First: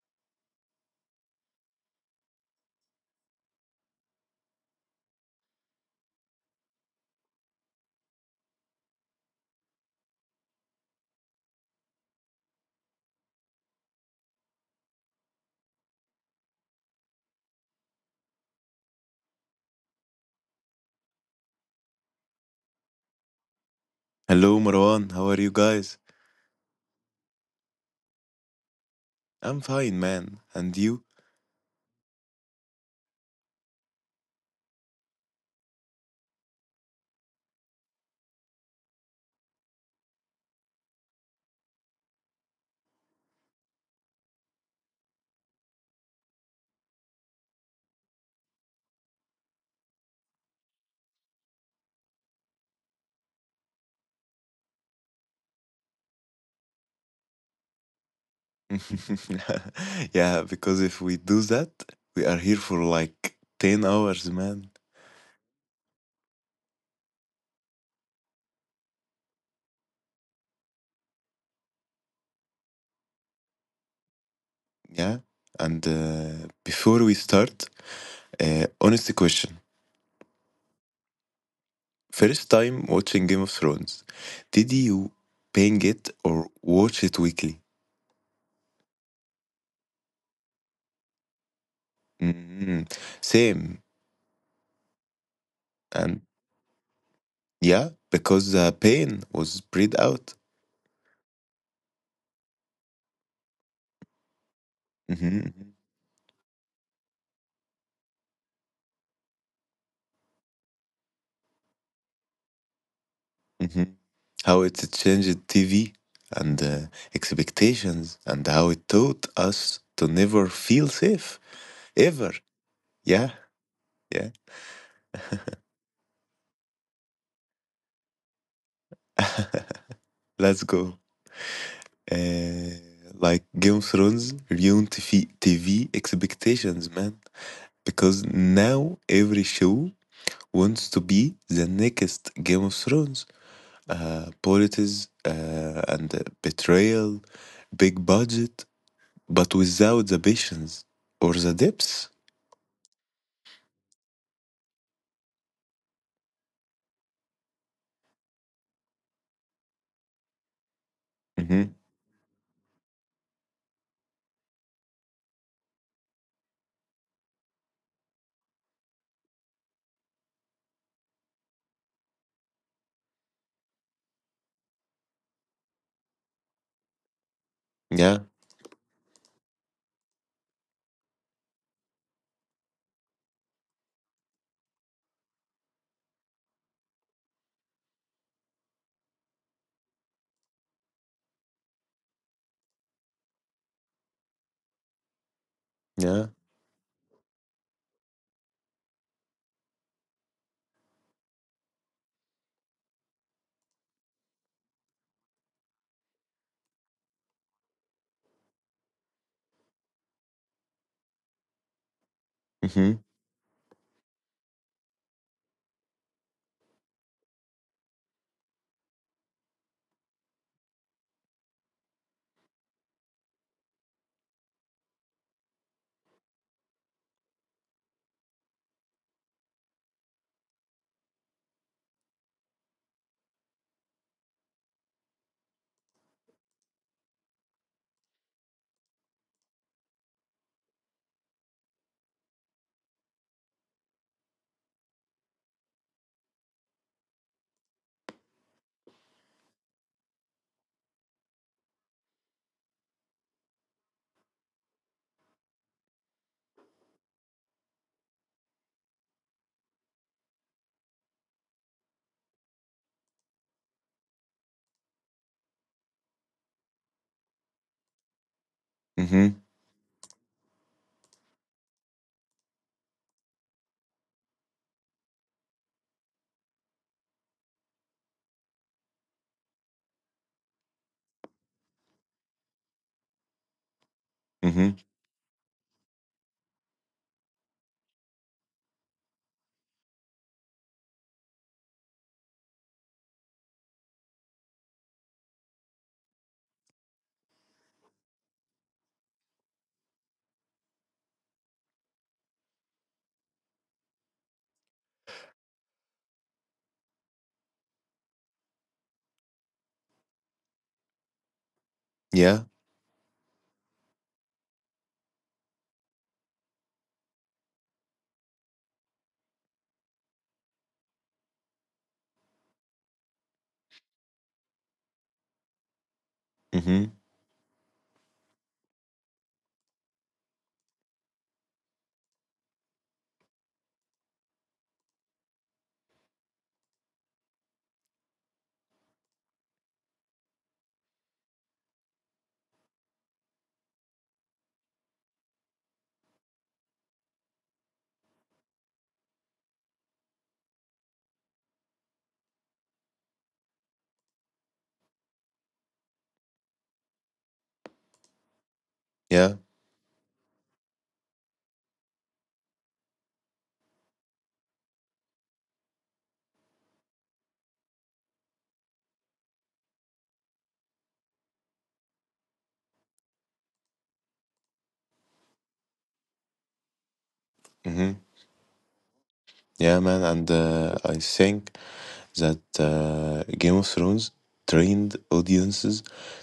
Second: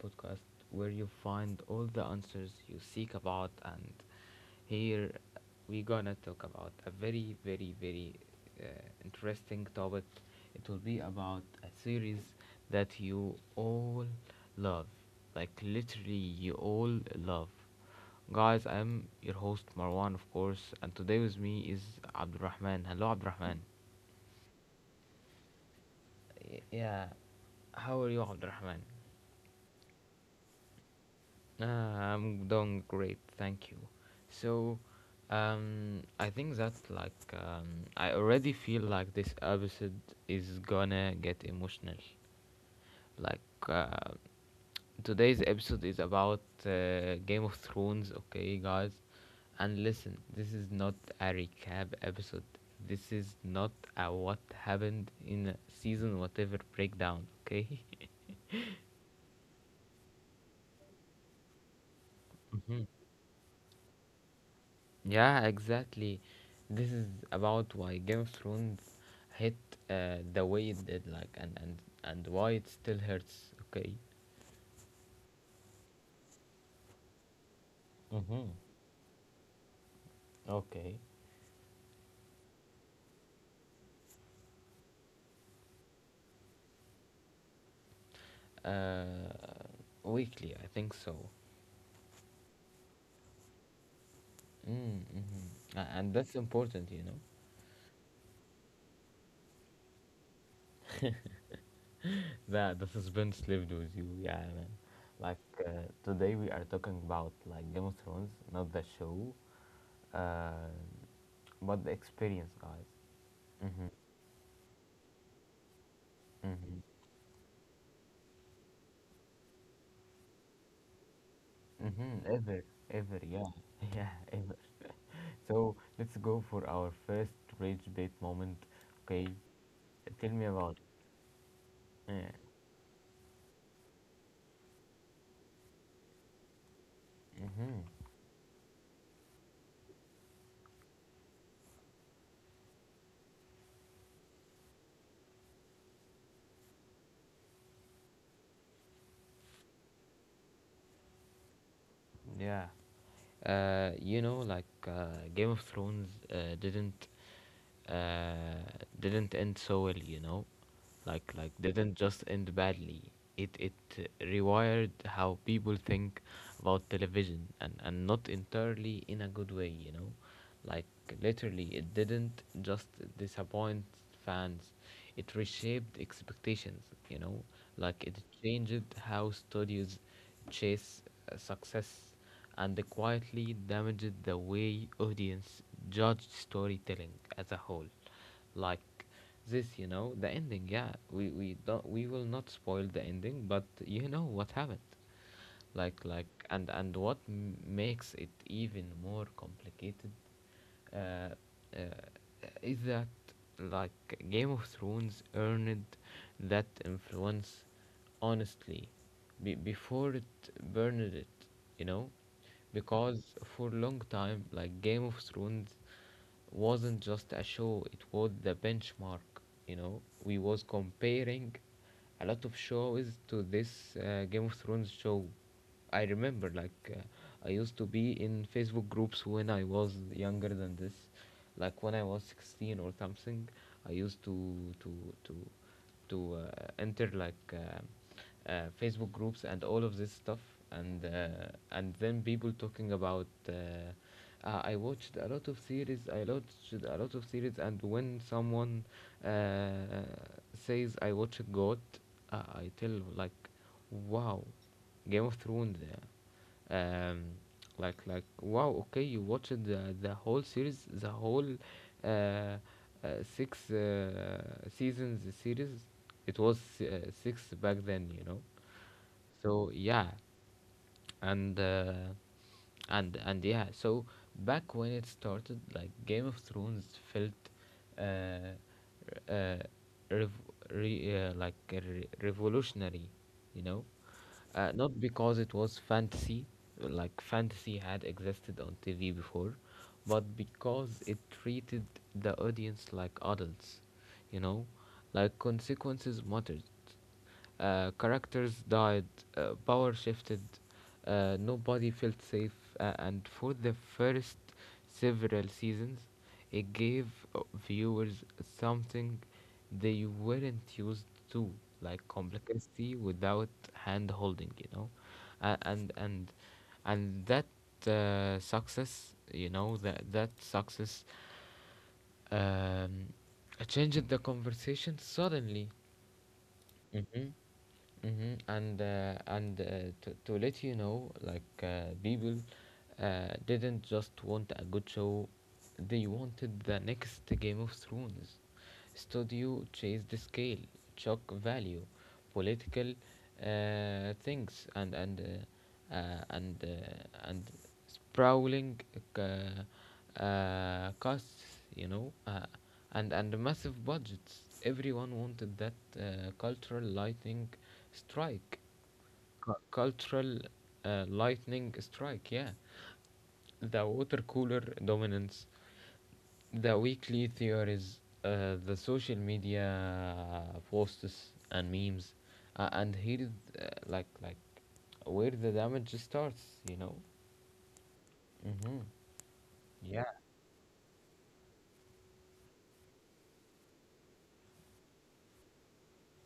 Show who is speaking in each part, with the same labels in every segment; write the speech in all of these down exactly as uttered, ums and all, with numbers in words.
Speaker 1: podcast where you find all the answers you seek about. And here we're gonna talk about a very, very, very uh, interesting topic. It will be about a series that you all love, like literally, you all love. Guys, I'm your host Marwan, of course, and today with me is Abdurrahman. Hello, Abdurrahman.
Speaker 2: Hello, Marwan. How are you guys?
Speaker 1: Yeah, how are you, Abdurrahman?
Speaker 2: I'm fine, man. And you?
Speaker 1: Uh, I'm doing great, thank you. So, um, I think that's like um, I already feel like this episode is gonna get emotional. Like uh, Today's episode is about uh, Game of Thrones, okay, guys. And listen, this is not a recap episode. This is not a what happened in season whatever breakdown, okay?
Speaker 2: yeah, because if we do that, we are here for like ten hours, man.
Speaker 1: Yeah, exactly. This is about why Game of Thrones hit uh, the way it did, like, and and and why it still hurts. Okay,
Speaker 2: Yeah. And uh, before we start,
Speaker 1: mm-hmm.
Speaker 2: uh, honest question.
Speaker 1: Okay.
Speaker 2: First time watching Game of Thrones, did you ping it or watch it weekly?
Speaker 1: uh, Weekly, I think so.
Speaker 2: Mhm. Same.
Speaker 1: Mm, mm-hmm. And
Speaker 2: And
Speaker 1: that's important, you know.
Speaker 2: yeah, because the pain was spread out.
Speaker 1: That the suspense lived with you, yeah, man. Like
Speaker 2: Mhm.
Speaker 1: uh, today we are talking about like Game of Thrones, not the show, uh, but the experience, guys. Mm-hmm.
Speaker 2: Mhm. How it changed T V and uh,
Speaker 1: Mm-hmm.
Speaker 2: expectations, and how it taught us to never feel safe
Speaker 1: Mm-hmm,
Speaker 2: ever.
Speaker 1: ever, ever,
Speaker 2: Yeah,
Speaker 1: yeah, yeah,
Speaker 2: yeah.
Speaker 1: ever. So let's go for our first rage bait moment. Okay, tell me
Speaker 2: Let's
Speaker 1: about
Speaker 2: go.
Speaker 1: it.
Speaker 2: Uh, like Game of Thrones ruined T V expectations, man,
Speaker 1: Yeah. Mm-hmm.
Speaker 2: because now every show wants to be the next Game of Thrones. Uh, politics uh, and uh, betrayal, big budget, but without the patience or the depths.
Speaker 1: Yeah. Uh, you know, like uh, Game of Thrones uh, didn't uh, didn't end so well, you know, like like didn't just end badly. It it rewired how people think about television, and and not entirely in a good way, you know, like literally it didn't just disappoint fans, it reshaped expectations, you know, like it
Speaker 2: Yeah,
Speaker 1: changed how studios chase uh, success and quietly damaged the way audience judged storytelling as a whole. Like this, you know, the ending. Yeah, we we don't we will not spoil the ending, but you know what happened. Like like
Speaker 2: yeah.
Speaker 1: and and what m- makes it even more complicated uh, uh, is that like Game of Thrones earned that influence honestly be- before it burned it, you know?
Speaker 2: Mhm.
Speaker 1: Because for a long time, like Game of Thrones wasn't just a show, it was the benchmark, you know? We was comparing a lot of shows to this uh, Game of Thrones show. I remember, like, uh, I used to be in Facebook groups when I was younger than this, like when I was sixteen or something. I used to to to to uh, enter like uh, uh, Facebook groups and all of this stuff, and uh, and then people talking about. Uh, uh, I watched a lot of series. I watched a lot of series, and when someone uh, says I watch God, uh, I tell like, wow, Game of Thrones. Uh, um, like like wow. Okay, you watched the the whole series, the whole uh, uh, six uh, seasons series. It was uh, six back then, you know.
Speaker 2: Mhm.
Speaker 1: So yeah, and uh, and and yeah, so back when it started, like Game of Thrones felt uh, uh, rev- re- uh, like uh, re- revolutionary, you know, uh,
Speaker 2: Mhm.
Speaker 1: not because it was fantasy, like fantasy had existed on TV before, but because it treated the audience like adults, you know, like consequences mattered, uh, characters died, uh, power shifted, uh, nobody felt safe, uh, and for the first several seasons, it gave uh, viewers something they weren't used to, like
Speaker 2: Yeah.
Speaker 1: complexity without hand holding, you know, uh, and and and that uh, success, you know, that that success um, changed the conversation suddenly.
Speaker 2: Mhm.
Speaker 1: Mm-hmm. Mm-hmm. And uh, and uh, to, to let you know, like uh, people uh, didn't just want a good show; they wanted the next Game of Thrones. Studio chased the scale, shock value, political uh, things, and and uh, uh, and uh, and sprawling c- uh, costs, you know, uh, and and massive budgets. Everyone wanted that uh, cultural lightning strike.
Speaker 2: Yeah.
Speaker 1: Cu- Cultural uh, lightning strike, yeah. The water cooler dominance, the weekly theories, uh, the social media posts and memes, uh, and here, is, uh, like like, where the damage starts, you know.
Speaker 2: Mhm.
Speaker 1: Mm-hmm.
Speaker 2: Yeah, man.
Speaker 1: Yeah.
Speaker 2: And uh, I think that uh, Game of Thrones trained audiences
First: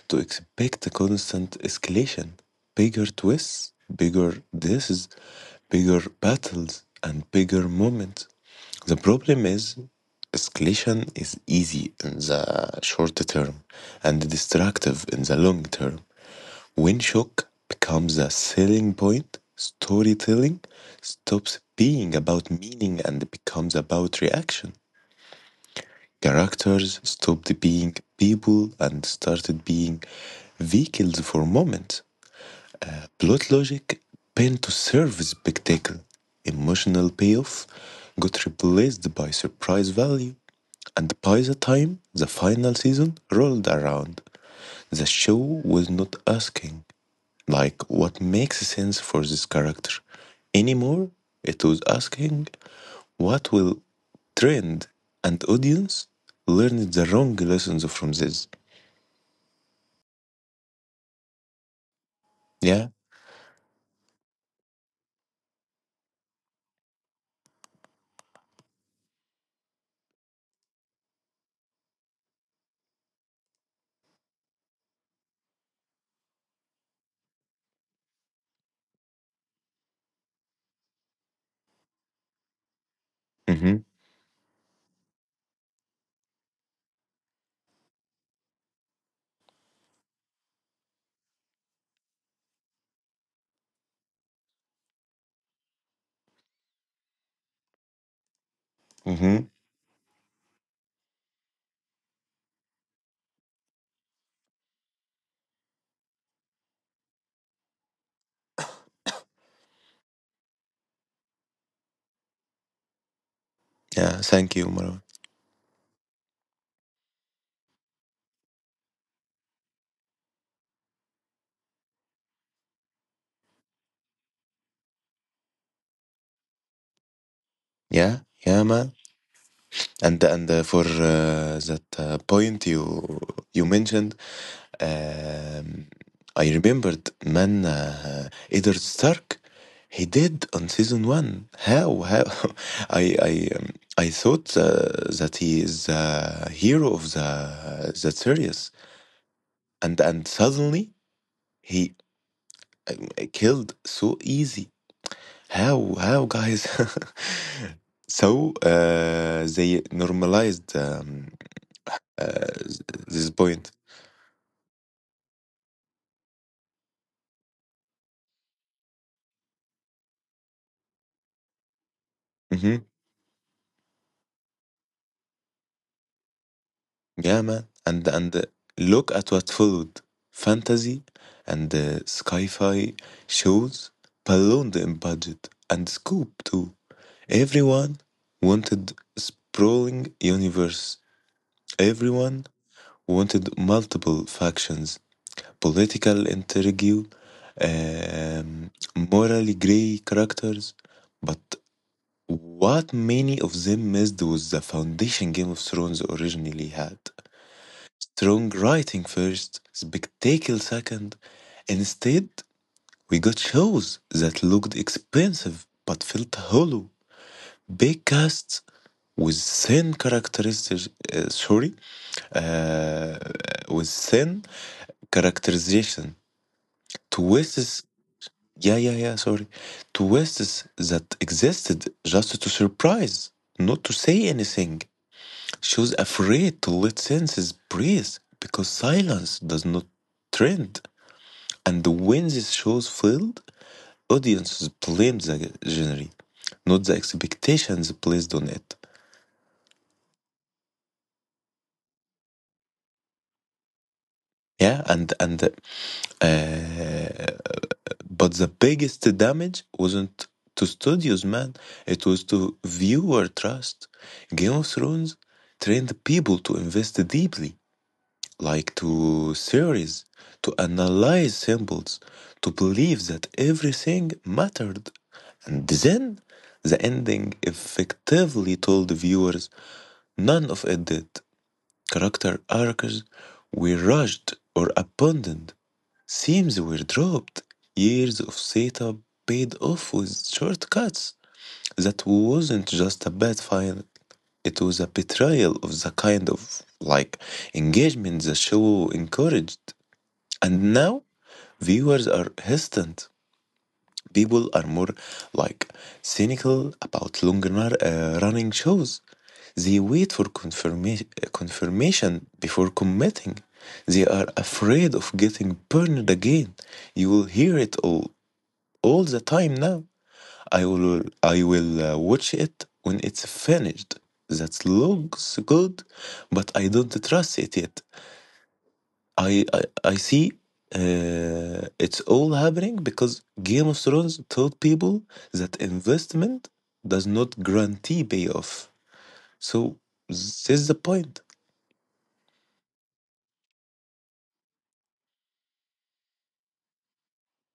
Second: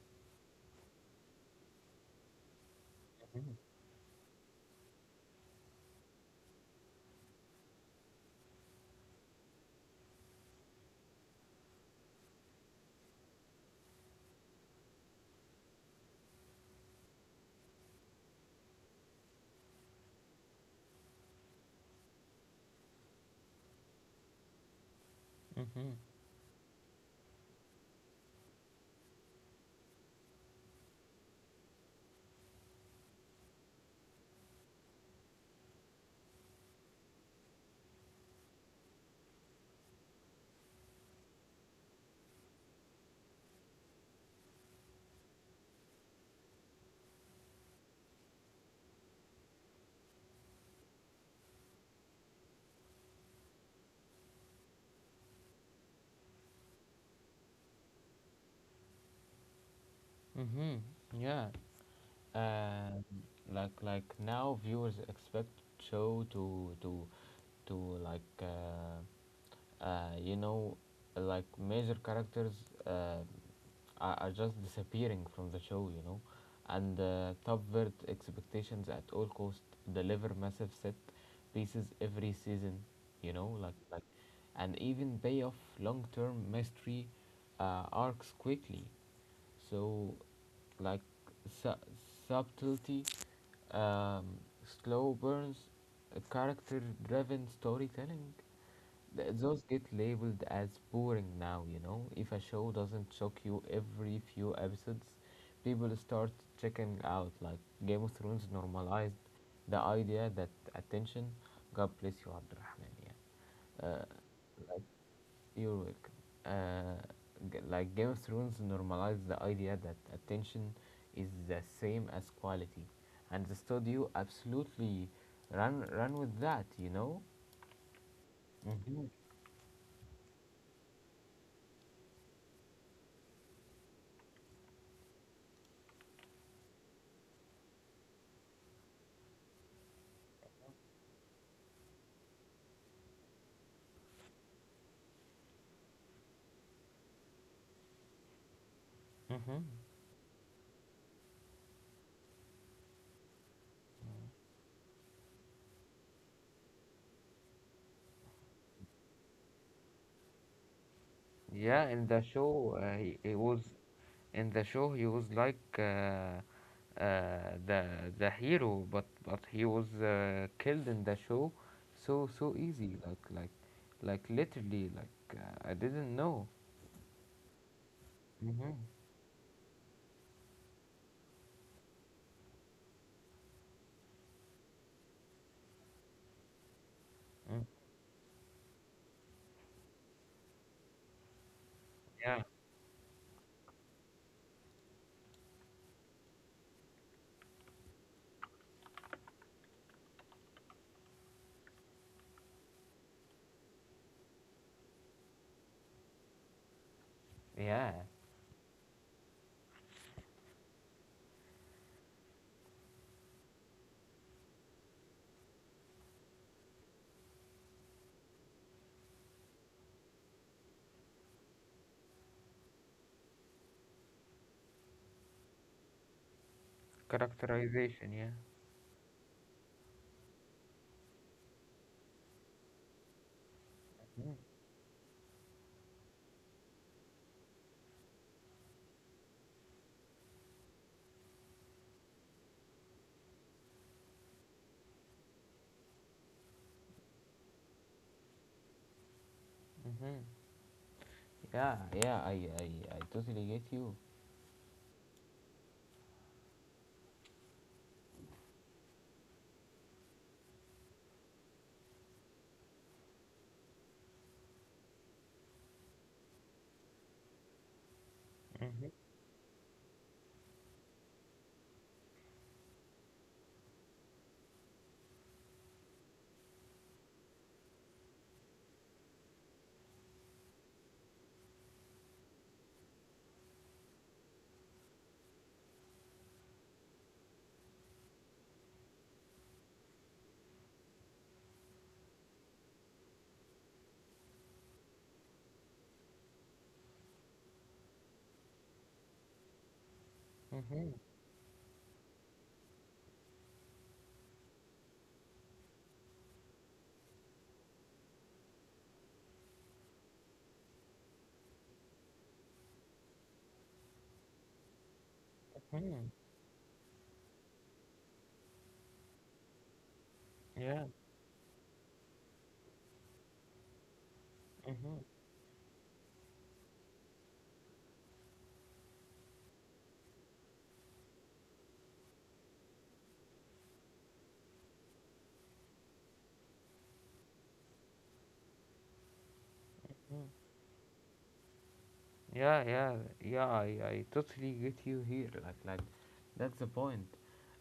Speaker 2: to expect a constant escalation, bigger twists, bigger deaths, bigger battles, and bigger moments. The problem is escalation is easy in the short term and destructive in the long term. When shock becomes a selling point, storytelling stops being about meaning and becomes about reaction.
Speaker 1: Mm-hmm.
Speaker 2: Characters stopped being people and started being vehicles for moments. Plot logic bent to serve spectacle. Emotional payoff got replaced by surprise value. And by the time the final season rolled around, the show was not asking like what makes sense for this character anymore. It was asking what will trend and audience learn the wrong lessons from this.
Speaker 1: Mm-hmm. Yeah.
Speaker 2: Yeah.
Speaker 1: And like like now viewers expect show to to to like uh, uh you know like major characters uh are, are just disappearing from the show, you know, and uh, subvert expectations at all cost. Deliver massive set pieces every season, you know, like
Speaker 2: Mm-hmm.
Speaker 1: like, and even pay off long term mystery uh, arcs quickly. So, like su- subtlety, um, slow burns, character driven storytelling, th-
Speaker 2: Mm-hmm.
Speaker 1: those get labeled as boring now, you know. If a show doesn't shock you every few episodes, people start checking out. Like Game of Thrones normalized the idea that attention, God bless you, Abdurrahman, yeah. Uh,
Speaker 2: Yeah. Thank you, Marwan.
Speaker 1: you're welcome. Uh, g- like Game of Thrones normalized the idea that attention is the same as quality, and the studio absolutely ran ran with that. You know.
Speaker 2: Yeah. Yeah, man.
Speaker 1: Mm-hmm.
Speaker 2: And and uh, for uh, that uh, point you you mentioned, Um, I remembered, man, uh, Eddard Stark. He did on season one. How how I I um, I thought uh, that he is the hero of the the series,
Speaker 1: Mm-hmm.
Speaker 2: and and suddenly he um, killed so easy. How how guys? so uh, they normalized um,
Speaker 1: Yeah, in the
Speaker 2: uh,
Speaker 1: show, uh, he, he
Speaker 2: this
Speaker 1: was
Speaker 2: point.
Speaker 1: in the show. He was like uh, uh, the the hero, but but he was uh, killed in the show so so
Speaker 2: Mm-hmm.
Speaker 1: easy. Like like like literally. Like uh, I didn't know.
Speaker 2: Yeah, man. And and
Speaker 1: Mm-hmm.
Speaker 2: look at what followed. Fantasy and uh, sci-fi shows ballooned in budget and scope too.
Speaker 1: Mm.
Speaker 2: Everyone wanted sprawling universe.
Speaker 1: Yeah.
Speaker 2: Everyone wanted multiple factions, political intrigue, um, morally gray characters. But what many of them missed was the foundation Game of Thrones originally had:
Speaker 1: Yeah.
Speaker 2: strong writing first, spectacle second. Instead, we got shows that looked expensive but felt hollow. Big casts with thin characteristics, uh, sorry, uh, with thin characterization. Twists,
Speaker 1: Characterization. Yeah.
Speaker 2: yeah, yeah, yeah, sorry. Twists that existed just to surprise, not to say anything. She was afraid to let senses breathe because silence does not trend. And when these shows failed, audiences blamed the genre, not the expectations placed on it.
Speaker 1: Mm-hmm. Yeah. Yeah. I. I. I totally get you.
Speaker 2: Yeah, and and uh, But the biggest damage wasn't to studios, man. It was to viewer trust. Game of Thrones trained people to invest deeply, like
Speaker 1: Mhm.
Speaker 2: to theories, to analyze symbols, to believe that everything mattered. And then the ending effectively told the viewers none of it did. Character arcs were rushed or abandoned, themes were dropped, years of setup paid off with shortcuts. That wasn't just a bad final, it was a betrayal of the kind of like engagement the show encouraged. And
Speaker 1: Mhm.
Speaker 2: now viewers are hesitant. People are more like cynical about longer uh, running shows. They wait for confirma- confirmation before committing. They are afraid of getting
Speaker 1: Mhm.
Speaker 2: burned again. You will hear it all all the time now. I
Speaker 1: Yeah.
Speaker 2: will I will uh, watch it when it's finished. That
Speaker 1: Mhm.
Speaker 2: looks good, but I don't trust it yet. I I, I see uh, it's all happening because Game of Thrones told people that investment does not guarantee payoff. So
Speaker 1: Mhm.
Speaker 2: this is the point.
Speaker 1: Yeah. Yeah. Yeah. I. I totally get you here. Like. Like. That's the point.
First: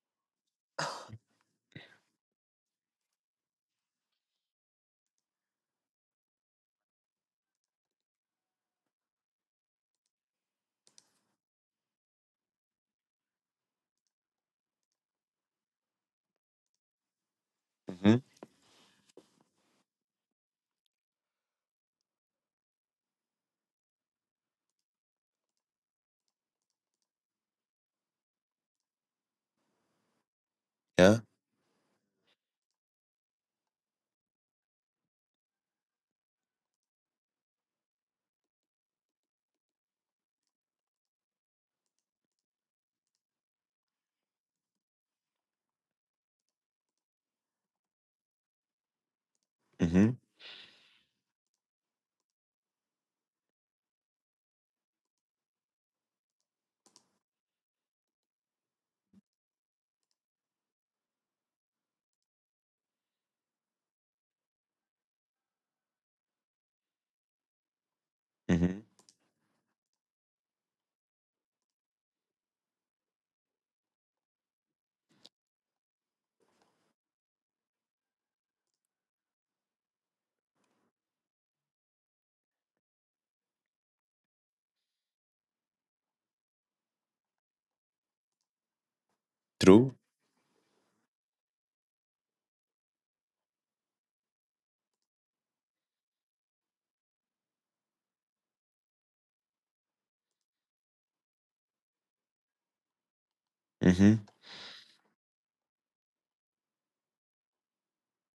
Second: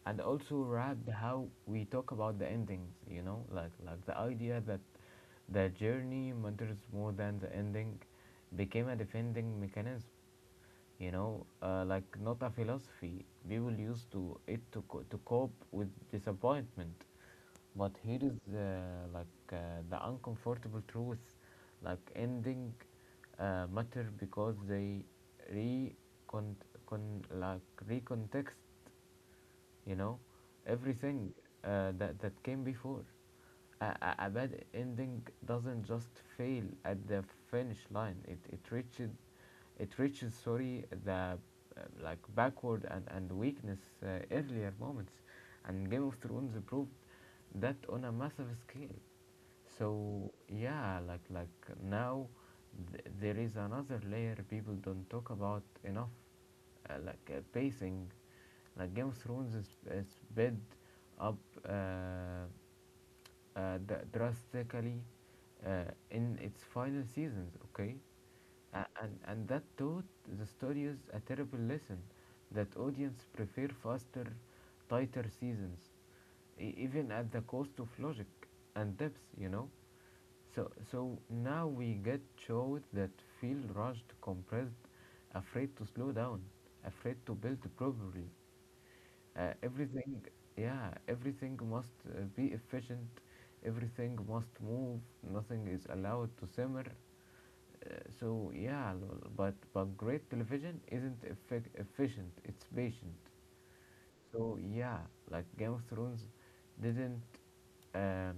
Speaker 1: And also wrapped how we talk about the endings. You know. Like. Like the idea that the journey matters more than the ending became a defending mechanism, you know, uh, like not a philosophy. We will use to it to co- to cope with disappointment, but
Speaker 2: Hmm.
Speaker 1: here is uh, like uh, the uncomfortable truth, like ending uh, matter because they recon con like recontext, you know,
Speaker 2: Yeah.
Speaker 1: everything uh, that that came before. A, a, a bad ending doesn't just fail at the finish line. It it reaches, it reaches, sorry, the uh, like backward and and weakness uh, earlier moments, and Game of Thrones proved that on a massive scale.
Speaker 2: Hmm.
Speaker 1: So yeah, like like now th- there is another layer people don't talk about enough, uh, like uh, pacing. Like Game of Thrones is, is sped up Uh, uh, d- drastically uh, in its final seasons, okay?
Speaker 2: Hmm.
Speaker 1: A- And, and that taught the studios a terrible lesson that audience prefer faster, tighter seasons, e- even at the cost of logic and depth, you know? So, so now we get shows that feel rushed, compressed, afraid to slow down, afraid to build properly, uh,
Speaker 2: True.
Speaker 1: everything, yeah, everything must uh, be efficient, everything must move, nothing is allowed to simmer, uh, so yeah, lol, but but great television isn't effic efficient, it's patient.
Speaker 2: Hmm.
Speaker 1: So yeah, like Game of Thrones didn't um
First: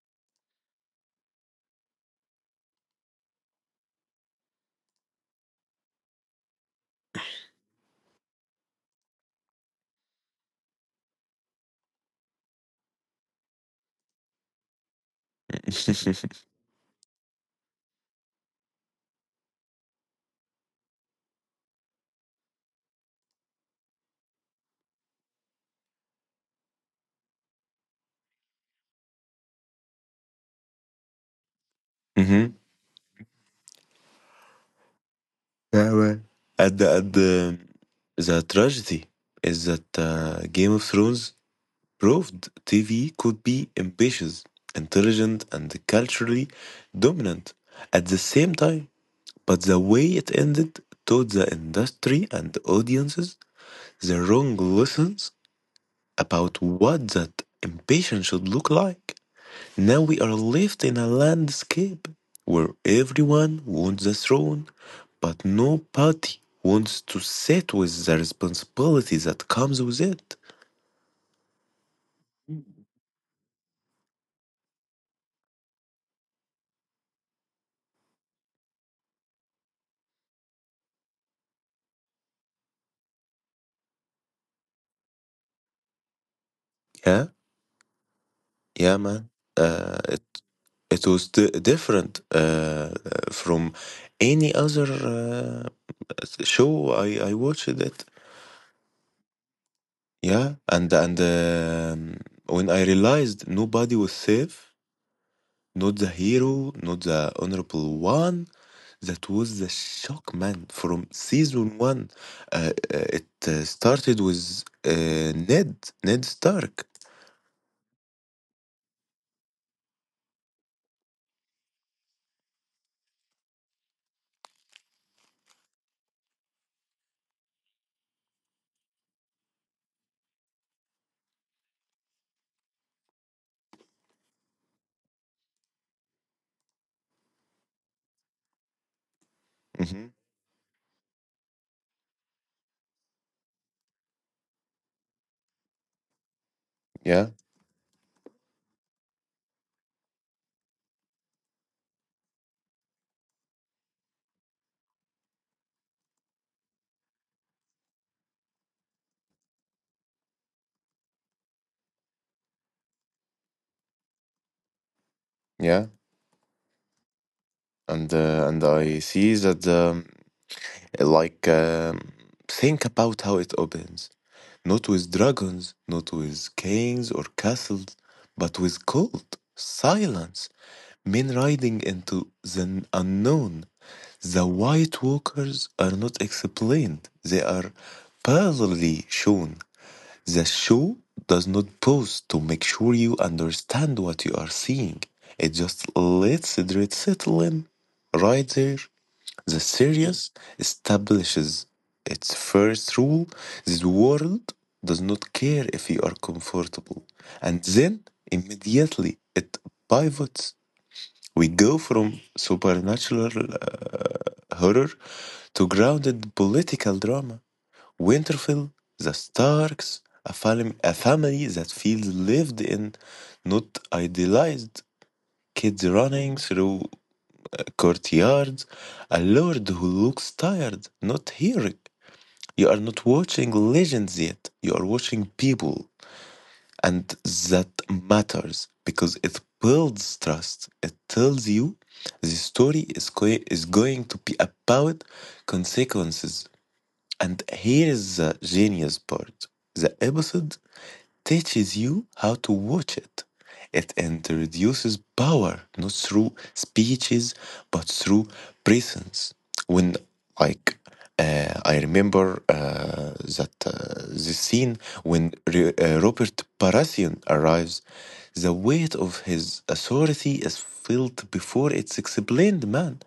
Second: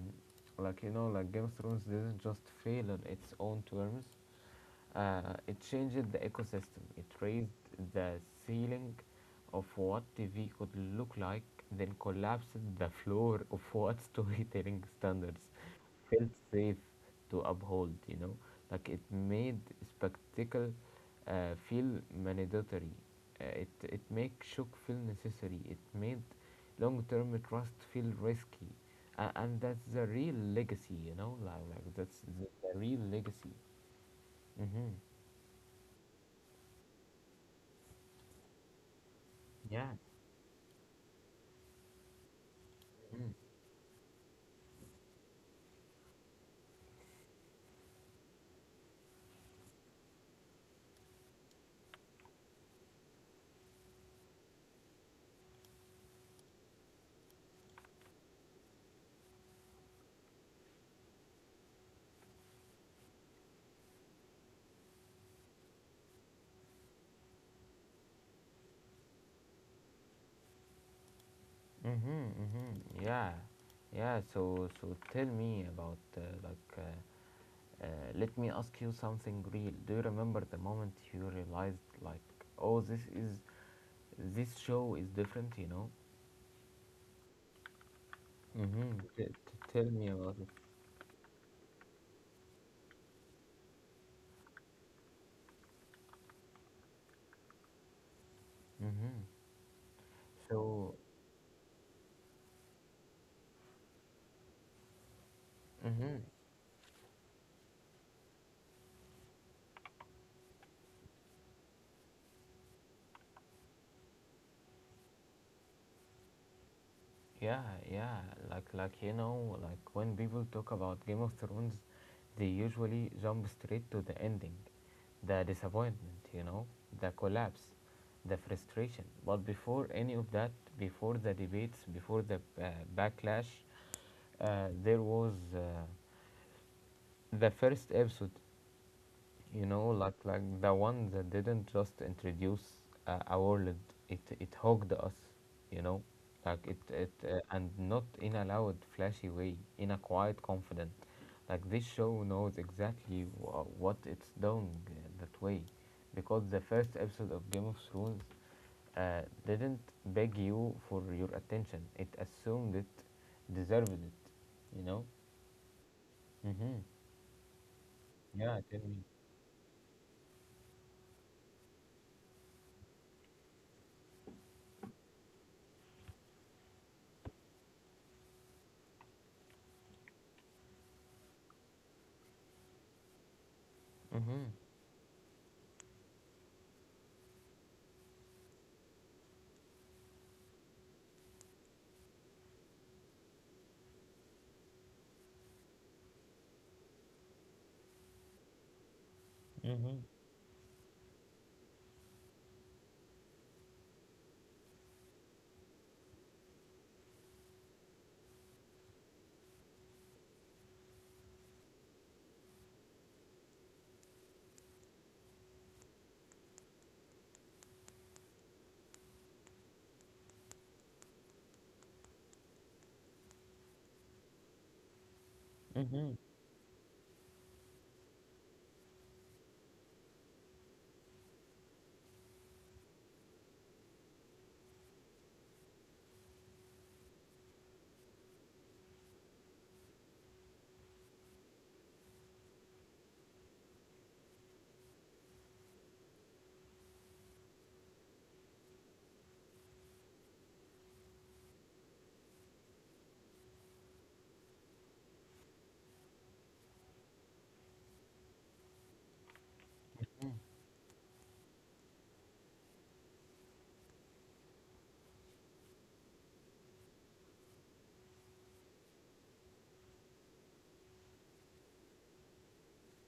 Speaker 1: like you know like Game of Thrones didn't just fail on its own terms. Uh, it changed the ecosystem. It raised the ceiling of what T V could look like, then collapsed the floor of what storytelling standards
Speaker 2: Hmm.
Speaker 1: felt safe to uphold, you know? Like it made spectacle uh, feel mandatory. Uh, it, it made shock feel necessary. It made long term trust feel risky. Uh, and that's the real legacy, you know? Like, like that's the, the real legacy. Hmm.
Speaker 2: Yeah. Well, And the, and the, the tragedy is that
Speaker 1: Yeah.
Speaker 2: uh, Game of Thrones proved T V could be ambitious, intelligent, and culturally dominant at the same time. But the way it ended taught the industry and audiences the wrong lessons about what that ambition should look like. Now we are left in a landscape where everyone wants the throne, but nobody wants to sit with the responsibility that comes with it.
Speaker 1: Mm-hmm, mm-hmm. Yeah. Yeah. So so tell me about uh, like uh, uh, let me ask you something real. Do you remember the moment you realized like, oh, this is this show is different, you know?
Speaker 2: Yeah,
Speaker 1: Mm-hmm.
Speaker 2: yeah,
Speaker 1: T-
Speaker 2: man.
Speaker 1: t- tell
Speaker 2: Uh,
Speaker 1: me
Speaker 2: it,
Speaker 1: about it.
Speaker 2: it was di- different uh, from any other uh, show I, I watched it.
Speaker 1: Mm-hmm.
Speaker 2: Yeah, and
Speaker 1: So.
Speaker 2: and um, When I realized nobody was safe, not the
Speaker 1: Mm-hmm.
Speaker 2: hero, not the honorable one, that was the shock, man. From season one, uh, uh, it uh, started with uh, Ned, Ned Stark.
Speaker 1: Yeah, yeah. Like like you know, like when people talk about Game of Thrones, they usually jump straight to the ending, the disappointment, you know, the collapse, the frustration. But before any of that, before the debates, before the uh, backlash, uh, there was uh, the first episode, you know,
Speaker 2: Hmm.
Speaker 1: like like the one that didn't just introduce uh, a world, it it hugged us, you know, like it it
Speaker 2: Yeah,
Speaker 1: uh, and not in a loud flashy way, in a quiet confident like this show knows exactly wha what it's doing uh, that way, because the first episode of Game of Thrones uh, didn't beg you for your attention, it assumed it deserved it, you know.
Speaker 2: yeah,
Speaker 1: Mm-hmm.
Speaker 2: and uh, and
Speaker 1: Yeah, tell
Speaker 2: I
Speaker 1: me.
Speaker 2: see that um, like um, think about how it opens, not with dragons, not with kings or castles, but with cold silence. Men riding into the unknown. The
Speaker 1: Mm-hmm.
Speaker 2: White Walkers are not explained, they are barely shown. The show does not pause to make sure you understand what you are seeing, it just lets it settle in. Right there, the
Speaker 1: Mm-hmm.
Speaker 2: series establishes its first rule: this world does not care if you are comfortable. And then immediately it pivots. We go from supernatural uh, horror to grounded political drama. Winterfell, the Starks, a, fam- a family that feels lived in, not idealized. Kids
Speaker 1: Mm-hmm.
Speaker 2: running through uh, courtyards, a lord who looks tired, not heroic. You are not watching legends yet, you are watching people, and that matters because it builds trust. It tells you the story is, go- is going to be about consequences. And here is the genius part: the episode teaches you how to watch it. It introduces power not through speeches but through presence. When like uh, I remember uh, that uh, the scene when Re- uh, Robert Baratheon arrives, the weight of his authority is felt before it's explained, man.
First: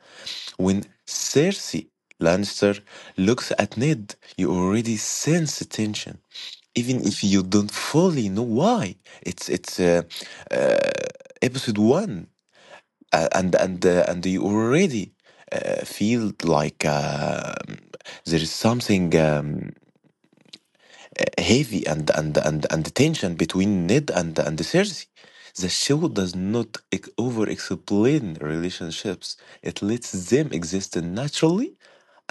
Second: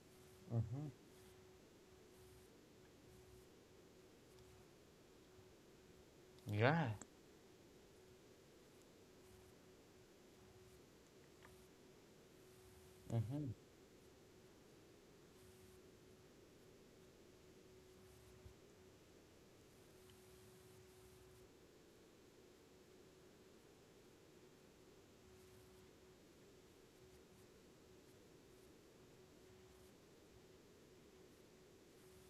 Speaker 2: When
Speaker 1: Mhm.
Speaker 2: Cersei Lannister looks at Ned, you already sense the tension
Speaker 1: Yeah.
Speaker 2: even if you don't fully know why. It's it's uh, uh, Episode one, uh,
Speaker 1: Mhm.
Speaker 2: and and uh, and you already uh, feel like uh, there is something um, heavy, and and and and tension between Ned and and Cersei. The show does not ex- over explain relationships. It lets them exist naturally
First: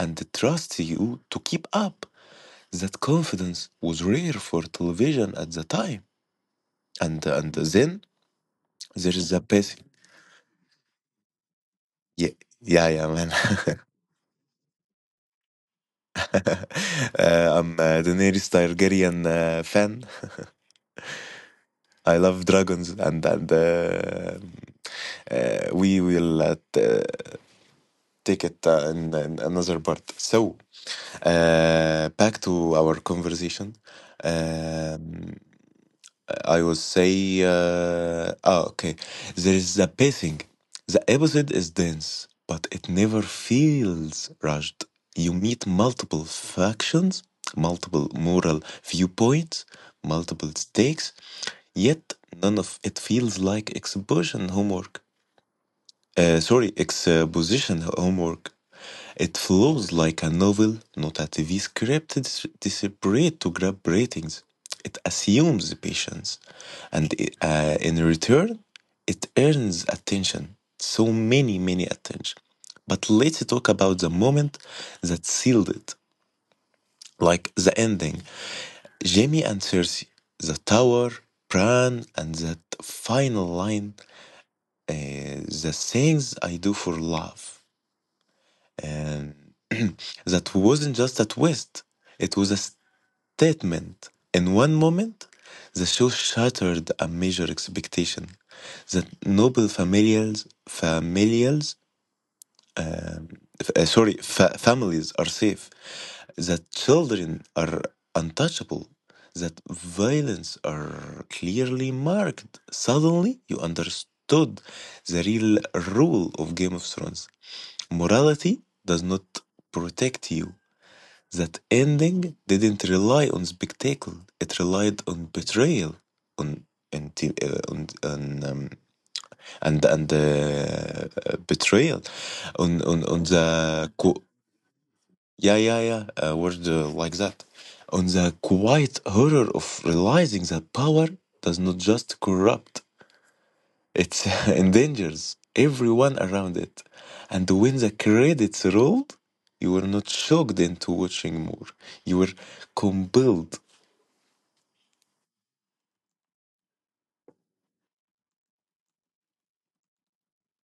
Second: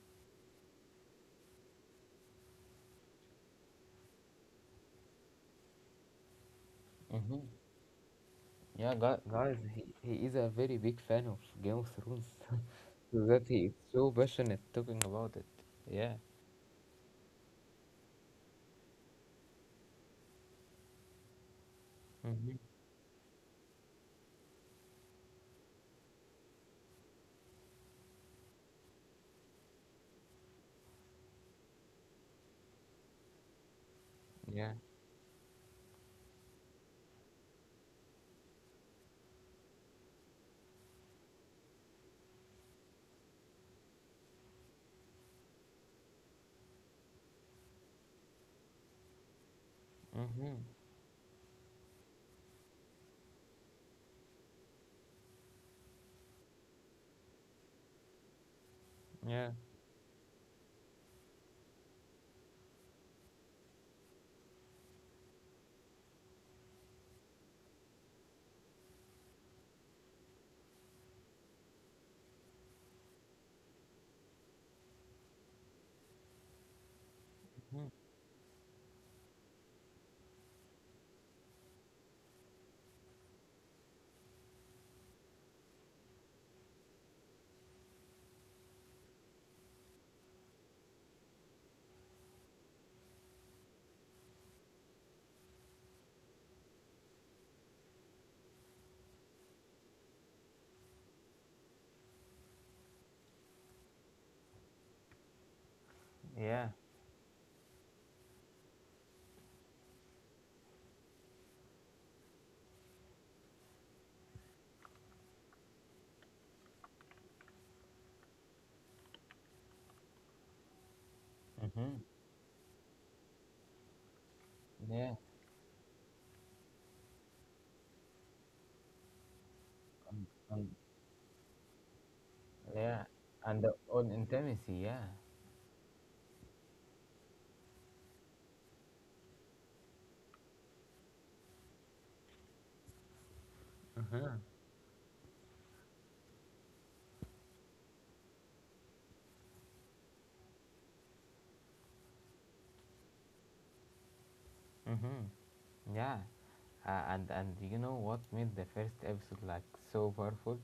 Speaker 2: and trusts you to keep up. That confidence was rare for television at the time. and
Speaker 1: Mhm.
Speaker 2: and then
Speaker 1: Yeah,
Speaker 2: there
Speaker 1: gu-
Speaker 2: is a
Speaker 1: guys,
Speaker 2: basic
Speaker 1: he, he is a very big fan of Game of Thrones.
Speaker 2: yeah yeah yeah
Speaker 1: So
Speaker 2: man.
Speaker 1: that he is so passionate talking about it. Yeah.
Speaker 2: uh, I'm a Daenerys Targaryen uh, fan. I love
Speaker 1: Mhm.
Speaker 2: dragons, and and uh, uh, we will uh, t- take it uh, in, in another part. So uh, back to our conversation.
Speaker 1: Yeah.
Speaker 2: um, I would say, uh, ah, okay. There is the pacing. The episode is dense, but it never feels rushed. You meet multiple factions, multiple moral viewpoints, multiple
Speaker 1: Mhm.
Speaker 2: stakes, yet none of it feels like exposition homework. Uh, sorry, exposition homework. It
Speaker 1: Yeah.
Speaker 2: flows like a novel, not a T V script desperate to grab ratings. It assumes patience, and uh, in return, it earns attention. So many, many attention. But let's talk about the moment that sealed it, like the
Speaker 1: Mhm.
Speaker 2: ending. Jamie and Cersei, the tower, Bran, and that final line, uh, the things I do for love. And That wasn't just a twist, it was a statement. In one moment, the show shattered a major expectation: that noble familials, familials, um, f- uh, sorry, fa- families are safe,
Speaker 1: Yeah.
Speaker 2: that children are untouchable, that violence are clearly marked. Suddenly, you understood the real rule of Game of Thrones: morality does not protect you. That
Speaker 1: Mm-hmm.
Speaker 2: ending didn't rely on spectacle; it relied
Speaker 1: Yeah.
Speaker 2: on betrayal, on and uh, on, on um, and and
Speaker 1: And, and
Speaker 2: uh, uh, betrayal, on on
Speaker 1: yeah.
Speaker 2: on
Speaker 1: And the-
Speaker 2: the
Speaker 1: on
Speaker 2: qu-
Speaker 1: intimacy, yeah.
Speaker 2: yeah, yeah, yeah, a word uh, like that, on the quiet horror of realizing that power does not just corrupt, it
Speaker 1: Uh-huh.
Speaker 2: endangers everyone around it. And when the credits rolled, you were not shocked into watching more. You were compelled.
Speaker 1: Mm-hmm. Yeah. Uh, and and you know what made the first episode like so powerful?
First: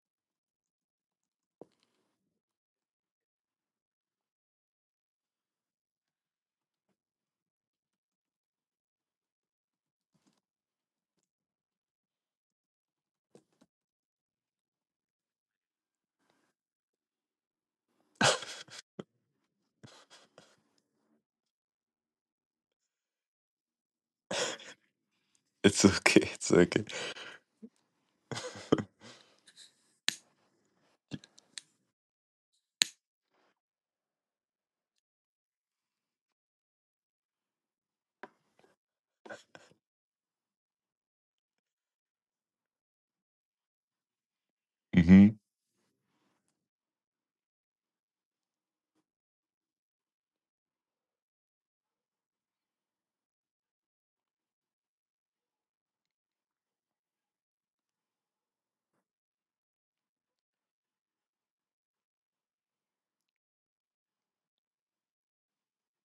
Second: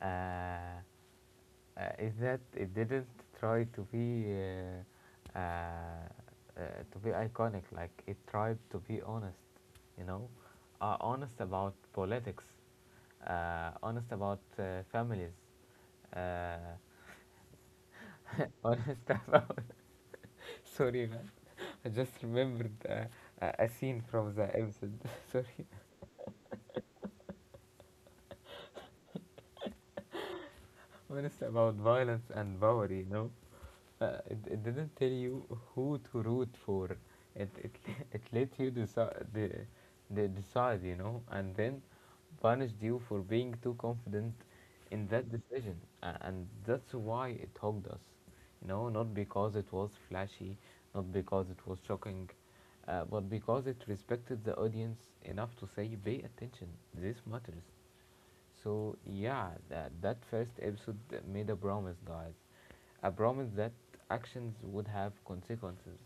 Speaker 1: Uh, uh, is that it didn't try to be uh, uh, uh, to be iconic, like it tried to be honest, you know, uh, honest about politics, uh, honest about uh, families, uh, honest about sorry man, I just remembered uh, a a scene from the episode. Sorry.
Speaker 2: It's okay. It's okay.
Speaker 1: When it's about violence and power, you know. Uh, it, it didn't tell you who to root for. It it, it let you decide the, the decide, you know, And then punished you for being too confident in that
Speaker 2: Mm-hmm.
Speaker 1: decision. A- And that's why it hooked us, you know, not because it was flashy, not because it was shocking, uh, but because it respected the audience enough to say, pay attention, this matters. So yeah, that that first episode made a promise, guys. A promise that actions would have consequences,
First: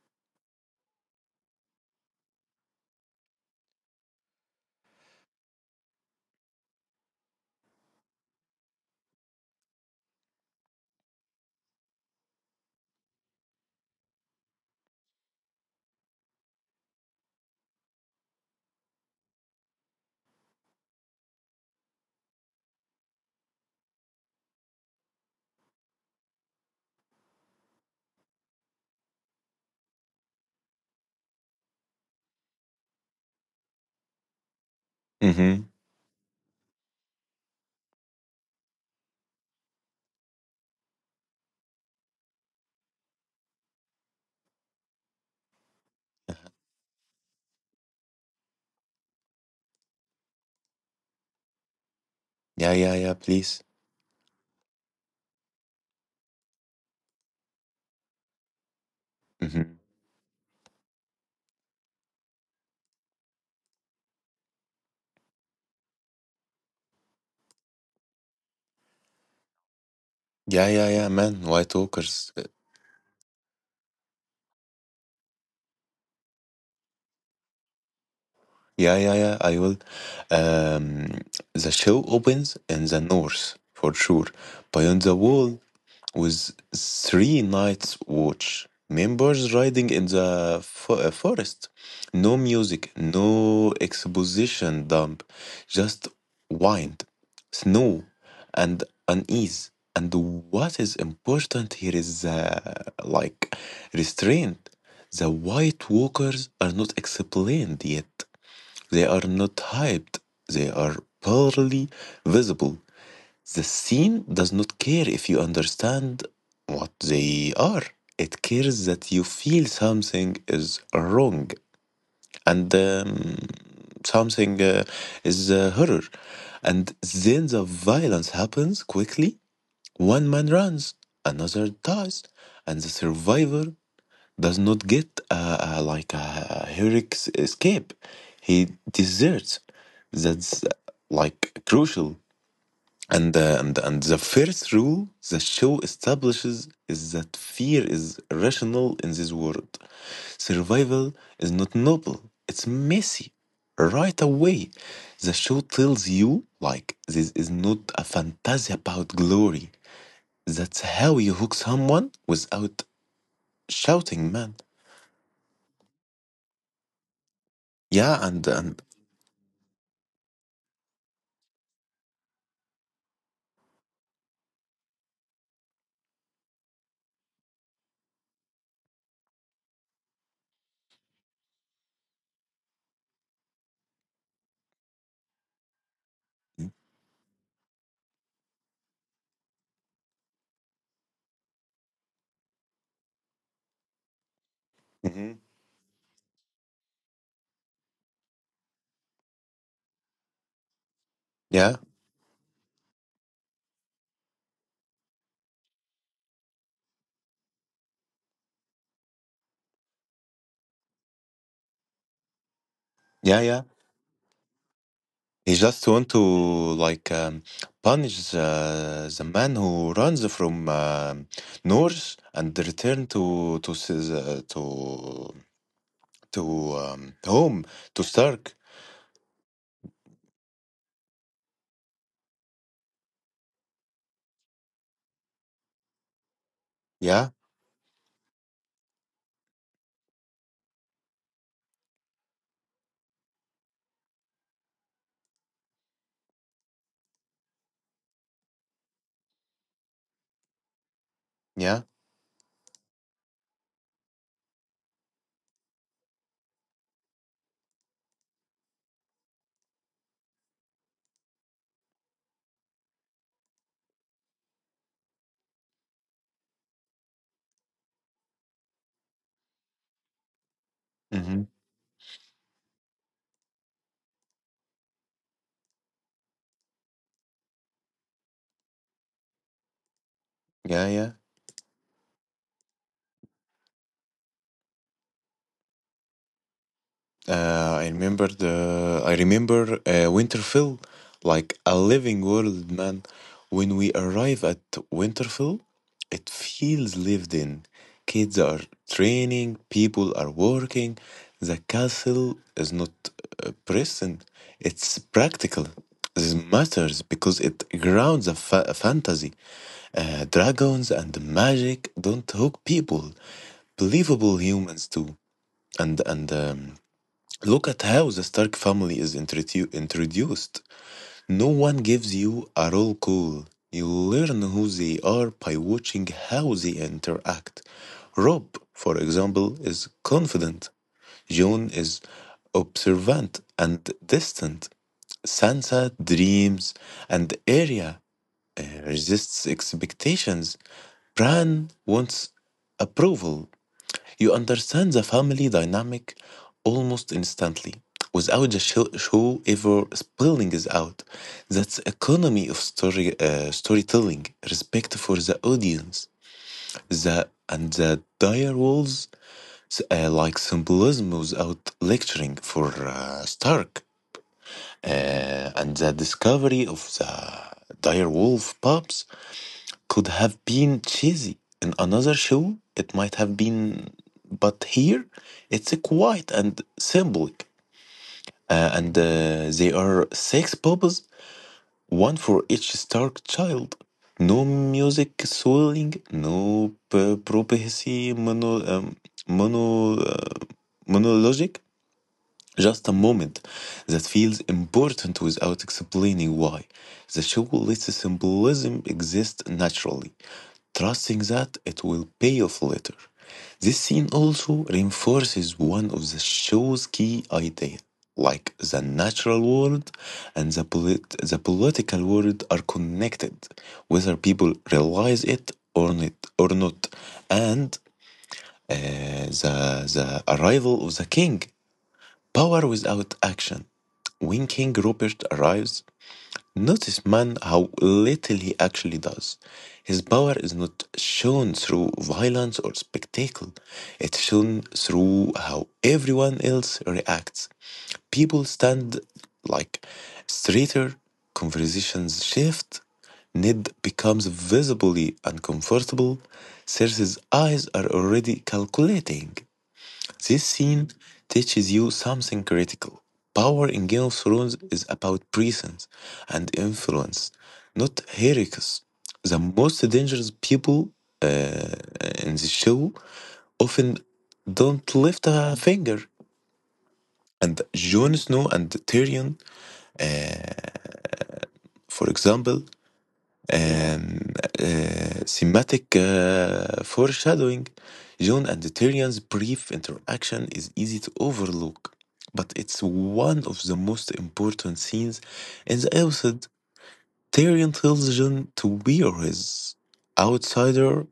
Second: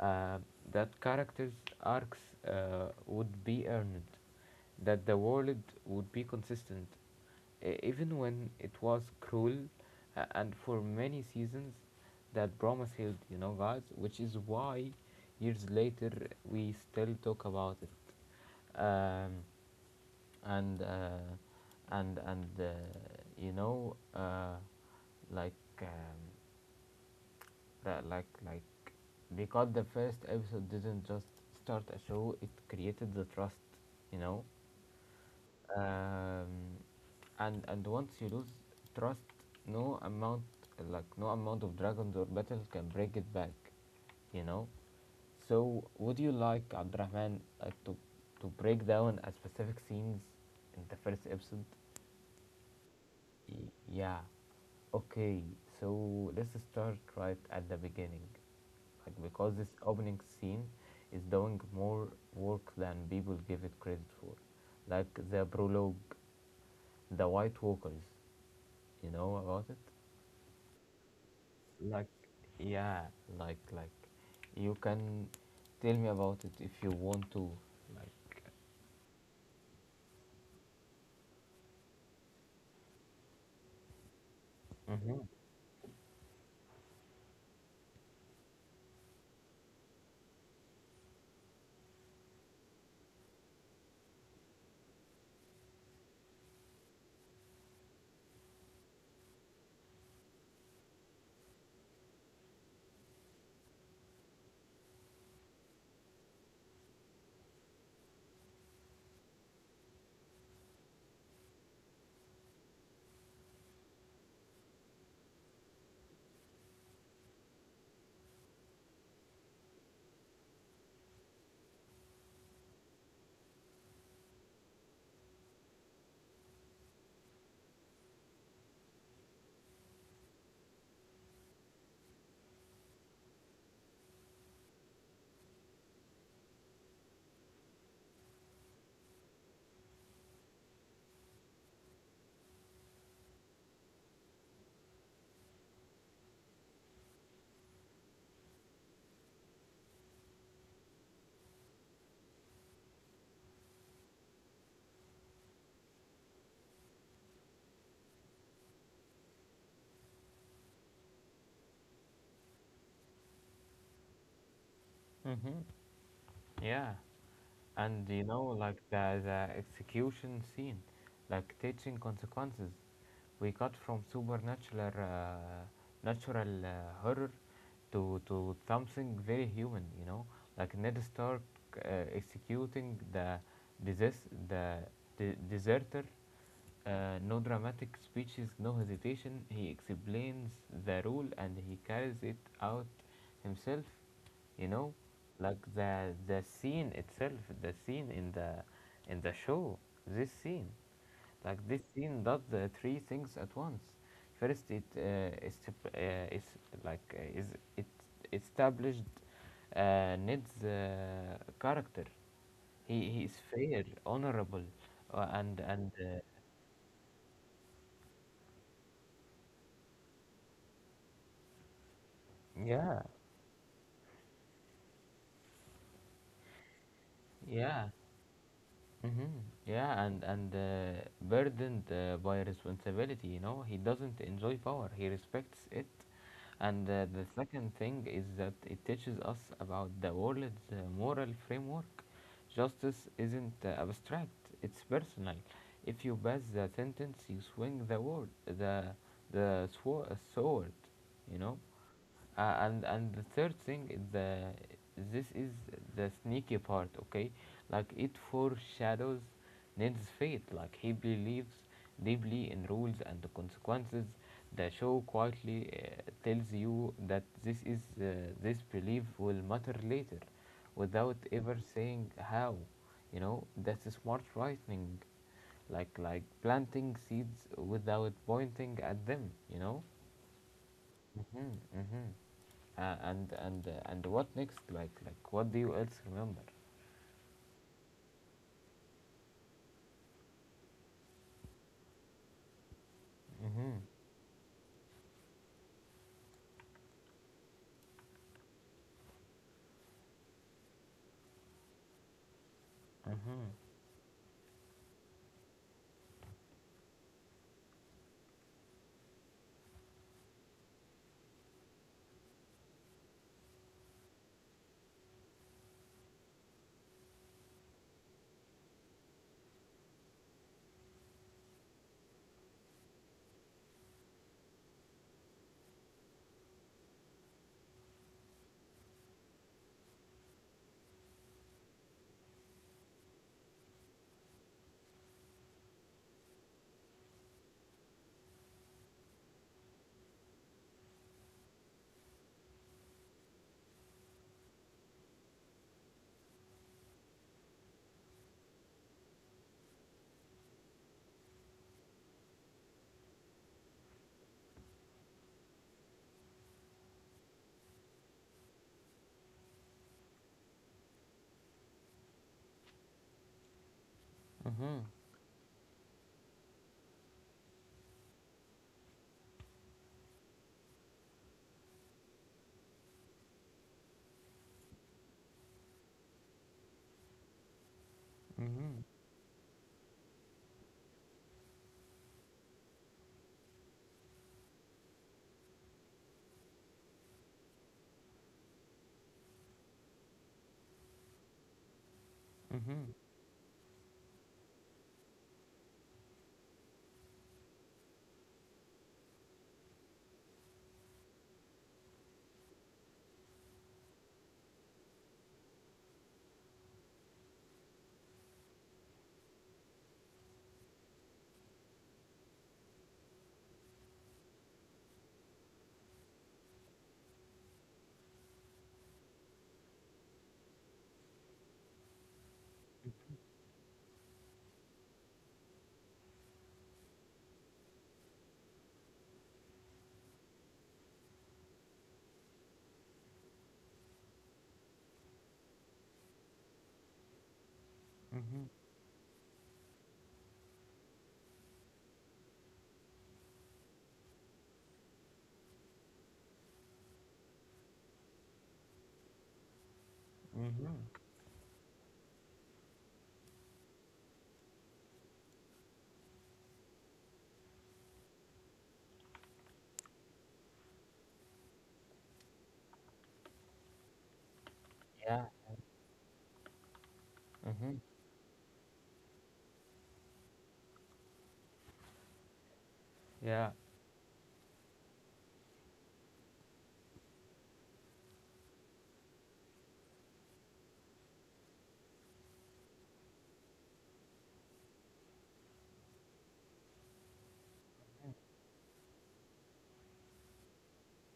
Speaker 1: uh, that characters' arcs uh, would be earned, that the world would be consistent, e- even when it was cruel, uh, and for many seasons that promise held, you know, guys, which is why years later we still talk about it. Um, and uh, and and uh, you know uh, like um, that like like because the first episode didn't just start a show, it created the trust, you know.
Speaker 2: Mm-hmm.
Speaker 1: um, and and once you lose trust, no amount, like no amount of dragons or battles can break it back, you know. So would you like, Abdurrahman, like to to break down a specific scenes in the first episode?
Speaker 2: Yeah, yeah, yeah, please.
Speaker 1: Y- Yeah. Okay, so let's start right at the beginning. Like because this
Speaker 2: Mm-hmm.
Speaker 1: opening scene is doing more work than people give it credit for. Like the prologue, the White Walkers. You know about it?
Speaker 2: Yeah, yeah, yeah, man. White
Speaker 1: Like
Speaker 2: Walkers. Uh,
Speaker 1: yeah, like like you can tell me about it if you want to. Like.
Speaker 2: Yeah, yeah, yeah, I will. Um, the show opens in the north, for sure. Beyond the
Speaker 1: Mhm.
Speaker 2: wall, with three nights' watch. Members riding in the fo- uh, forest. No music, no exposition dump, just wind, snow, and unease. And what is important here is the like restraint. The White Walkers are not explained yet. They are not hyped. They are barely visible. The scene does not care if you understand what they are. It cares that you feel something is wrong, and um, something uh, is a horror. And then the violence happens quickly. One man runs, another dies, and the survivor does not get uh, uh, like a heroic s- escape. He deserts. That's uh, like crucial, and the, and, and the first rule the show establishes is that fear is irrational in this world. Survival is not noble, it's messy. Right away, the show tells you, like, this is not a fantasy about glory. That's how you hook someone without shouting, man.
Speaker 1: Mhm. Yeah. And
Speaker 2: Yeah,
Speaker 1: you know,
Speaker 2: and,
Speaker 1: like
Speaker 2: and
Speaker 1: the, the execution scene, like teaching consequences, we got from supernatural uh, natural uh, horror to to something very human, you know. Like Ned Stark, uh, executing the desist, the de- deserter uh, No dramatic speeches, no hesitation. He explains the rule and he carries it out himself. You know,
Speaker 2: Mhm.
Speaker 1: like the the scene itself, the scene in the in the show. This scene, like
Speaker 2: Yeah,
Speaker 1: this scene, does the three things at once. First, it uh, is uh, is like uh, is it established uh, Ned's uh, character. He he is
Speaker 2: yeah, yeah.
Speaker 1: fair, honorable, uh,
Speaker 2: He
Speaker 1: and
Speaker 2: just
Speaker 1: and
Speaker 2: want
Speaker 1: uh,
Speaker 2: to like um, punish the, the man who runs from um Norse and
Speaker 1: yeah.
Speaker 2: return to to s- the- to to um, home
Speaker 1: Yeah.
Speaker 2: to Stark.
Speaker 1: Hmm. Yeah, and and uh, burdened uh, by responsibility, you know, he doesn't enjoy power. He respects it. And uh, the
Speaker 2: Yeah,
Speaker 1: second thing is that it teaches us about the world's uh, moral framework. Justice isn't uh, abstract; it's personal. If you pass the sentence, you swing the word, the the swo- sword, you know.
Speaker 2: yeah.
Speaker 1: Uh, and and the third thing is the this is the sneaky part, okay. Like it foreshadows Ned's fate. Like he believes deeply in rules and the consequences. The show quietly uh, tells you that this is uh, this belief will matter later without
Speaker 2: Hmm.
Speaker 1: ever saying how, you know. That's a smart writing, like like planting seeds without pointing at them, you know.
Speaker 2: Yeah, yeah.
Speaker 1: Mm-hmm, mm-hmm. Uh, and and uh, and what next? Like like what do you else remember?
Speaker 2: Uh, I remember the I remember uh, Winterfell like a living world, man. When
Speaker 1: Mhm.
Speaker 2: we arrive at Winterfell, it feels lived in. Kids are training, people are working. The castle is not
Speaker 1: Mhm.
Speaker 2: uh, prison; it's practical. This matters because it grounds a, fa- a fantasy. Uh, dragons and magic don't hook people. Believable humans too, and and. Um, Look at how the Stark family is introdu- introduced. No one gives you a roll call. You learn who they are by watching how they interact. Rob, for example, is confident. Jon is observant and distant. Sansa dreams, and Arya uh, resists expectations. Bran wants approval. You understand the family dynamic almost instantly without the show, show ever spilling it out. That's economy of story uh, storytelling, respect for the audience, the and the dire walls, uh, like symbolism without lecturing for uh, Stark,
Speaker 1: Mhm.
Speaker 2: uh, and the discovery of the dire wolf pups could have been cheesy in another show. It might have been, but here it's quiet and symbolic. Uh,
Speaker 1: Mhm.
Speaker 2: and uh, They are six bubbles, one for each Stark child. No music swelling, no p- prophecy mono, um, mono, uh, monologic, just
Speaker 1: Mhm.
Speaker 2: a moment that feels important without explaining why. The show lets symbolism exist naturally, trusting that it will pay off later. This scene also reinforces one of the show's key ideas. Like the natural world and the, polit- the political world are connected, whether people realize it or not. Or not. And uh, the, the arrival of the king, power without action. When King Robert arrives, notice man how little he actually does. His power is not shown through violence or spectacle. It's shown through how everyone else reacts. People stand, like, straighter, conversations shift. Ned becomes visibly uncomfortable. Cersei's eyes are already calculating. This
Speaker 1: Mhm.
Speaker 2: scene teaches you something critical. Power in Game of Thrones is about presence and influence, not heroics. The most dangerous people uh, in the show often don't
Speaker 1: Yeah.
Speaker 2: lift a finger. And
Speaker 1: Mm-hmm.
Speaker 2: Jon Snow and Tyrion, uh, for example,
Speaker 1: Yeah.
Speaker 2: um, uh, thematic uh, foreshadowing, John and Tyrion's brief interaction is easy to overlook, but it's one of the most important scenes in the episode. Tyrion tells John to wear his outsider,